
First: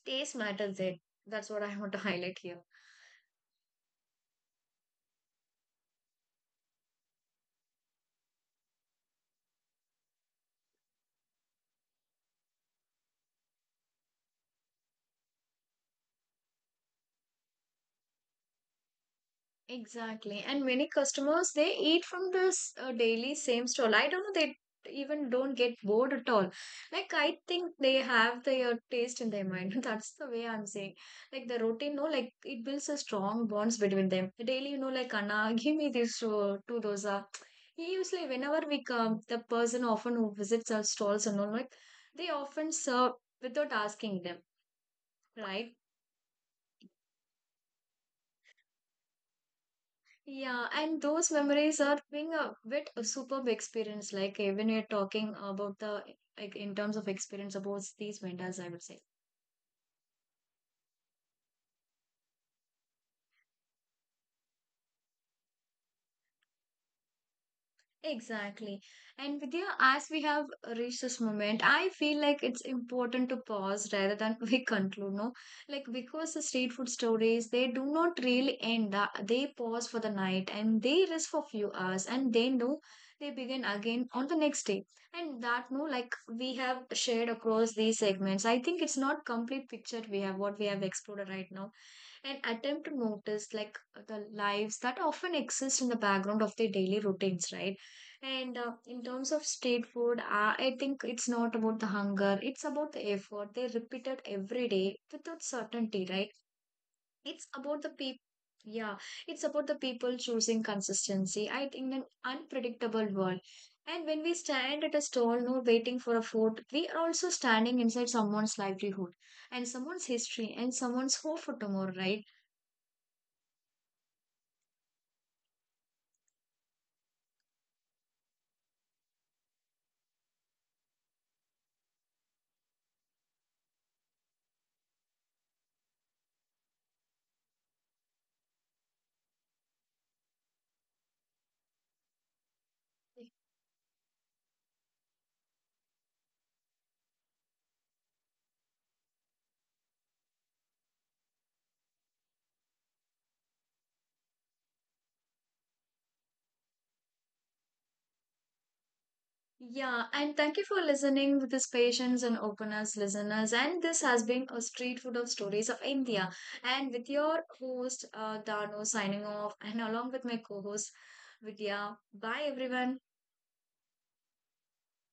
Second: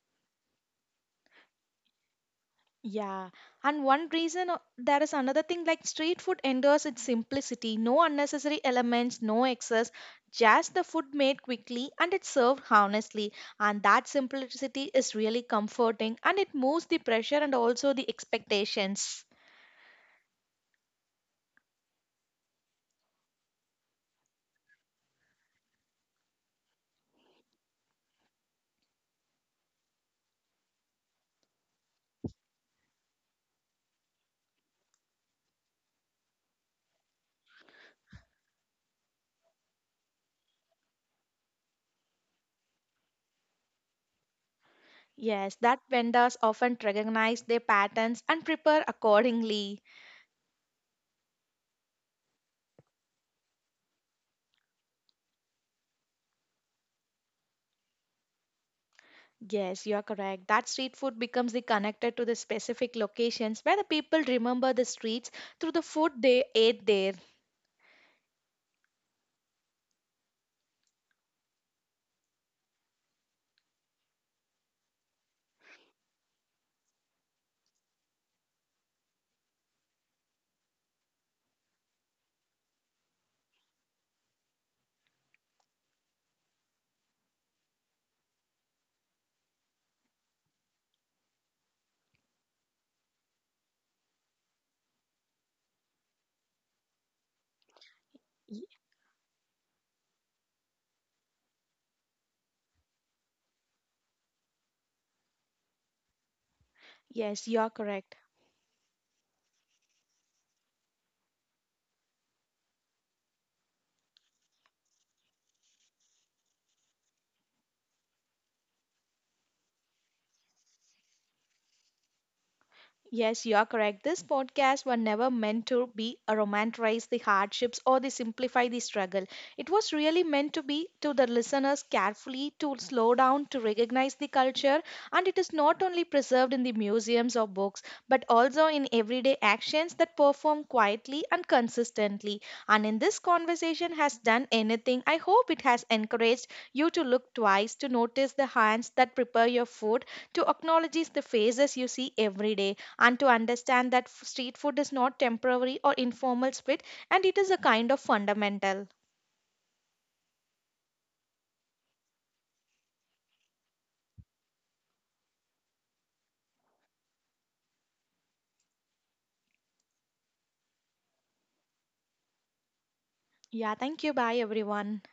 taste matters there. That's what I want to highlight here. Yeah, and one reason uh, there is another thing, like street food endures its simplicity, no unnecessary elements, no excess, just the food made quickly and it's served honestly. And that simplicity is really comforting, and it moves the pressure and also the expectations. Exactly. And many customers they eat from this uh, daily same stall. I don't know they even don't get bored at all. Like I think they have their taste in their mind. That's the way I'm saying. Like the routine, no, like it builds a strong bonds between them. Daily, you know, like Anna, give me this uh, two dosa. He usually whenever we come, the person often who visits our stalls and all like they often serve without asking them, Yes, right? that vendors often recognize their patterns and prepare accordingly. Yeah, and those memories are being a bit a superb experience. Like eh, when you're talking about the, like in terms of experience about these vendors, I would say. Yes, you are correct. That street food becomes the connected to the specific locations where the people remember the streets through the food they ate there. Exactly. And Vidya, as we have reached this moment, I feel like it's important to pause rather than we conclude, no? Like because the street food stories, they do not really end. uh, They pause for the night and they rest for few hours and they know they begin again on the next day. And that, no, like we have shared across these segments. I think it's not complete picture we have what we have explored right now and attempt to notice like the lives that often exist in the background of their daily routines, right? And uh, in terms of street food, uh, I think it's not about the hunger, it's about the effort. They repeat it every day without certainty, right? It's Yes, you're about the correct. people. Yeah, it's about the people choosing consistency, I think, an unpredictable world. And when we stand at a stall, no, waiting for a food, we are also standing inside someone's livelihood and someone's history and someone's hope for tomorrow, right? Yes, you are correct. This podcast were never meant to be a romanticize the hardships or the simplify the struggle. It was really meant to be to the listeners carefully to slow down to recognize the culture, and it is not only preserved in the museums or books, but also in everyday actions that perform quietly and consistently. And in this conversation has done anything, I hope it has encouraged you to look twice, to notice the hands that prepare your food, to acknowledge the faces you see every day, and to understand that f- street food is not temporary or informal split, and it is a kind of fundamental. Yeah, and thank you for listening with this patience and openness, listeners. And this has been a street food of stories of India. And with your host, uh, Dano, signing off, and along with my co host, Vidya. Bye, everyone. Yeah, thank you. Bye, everyone.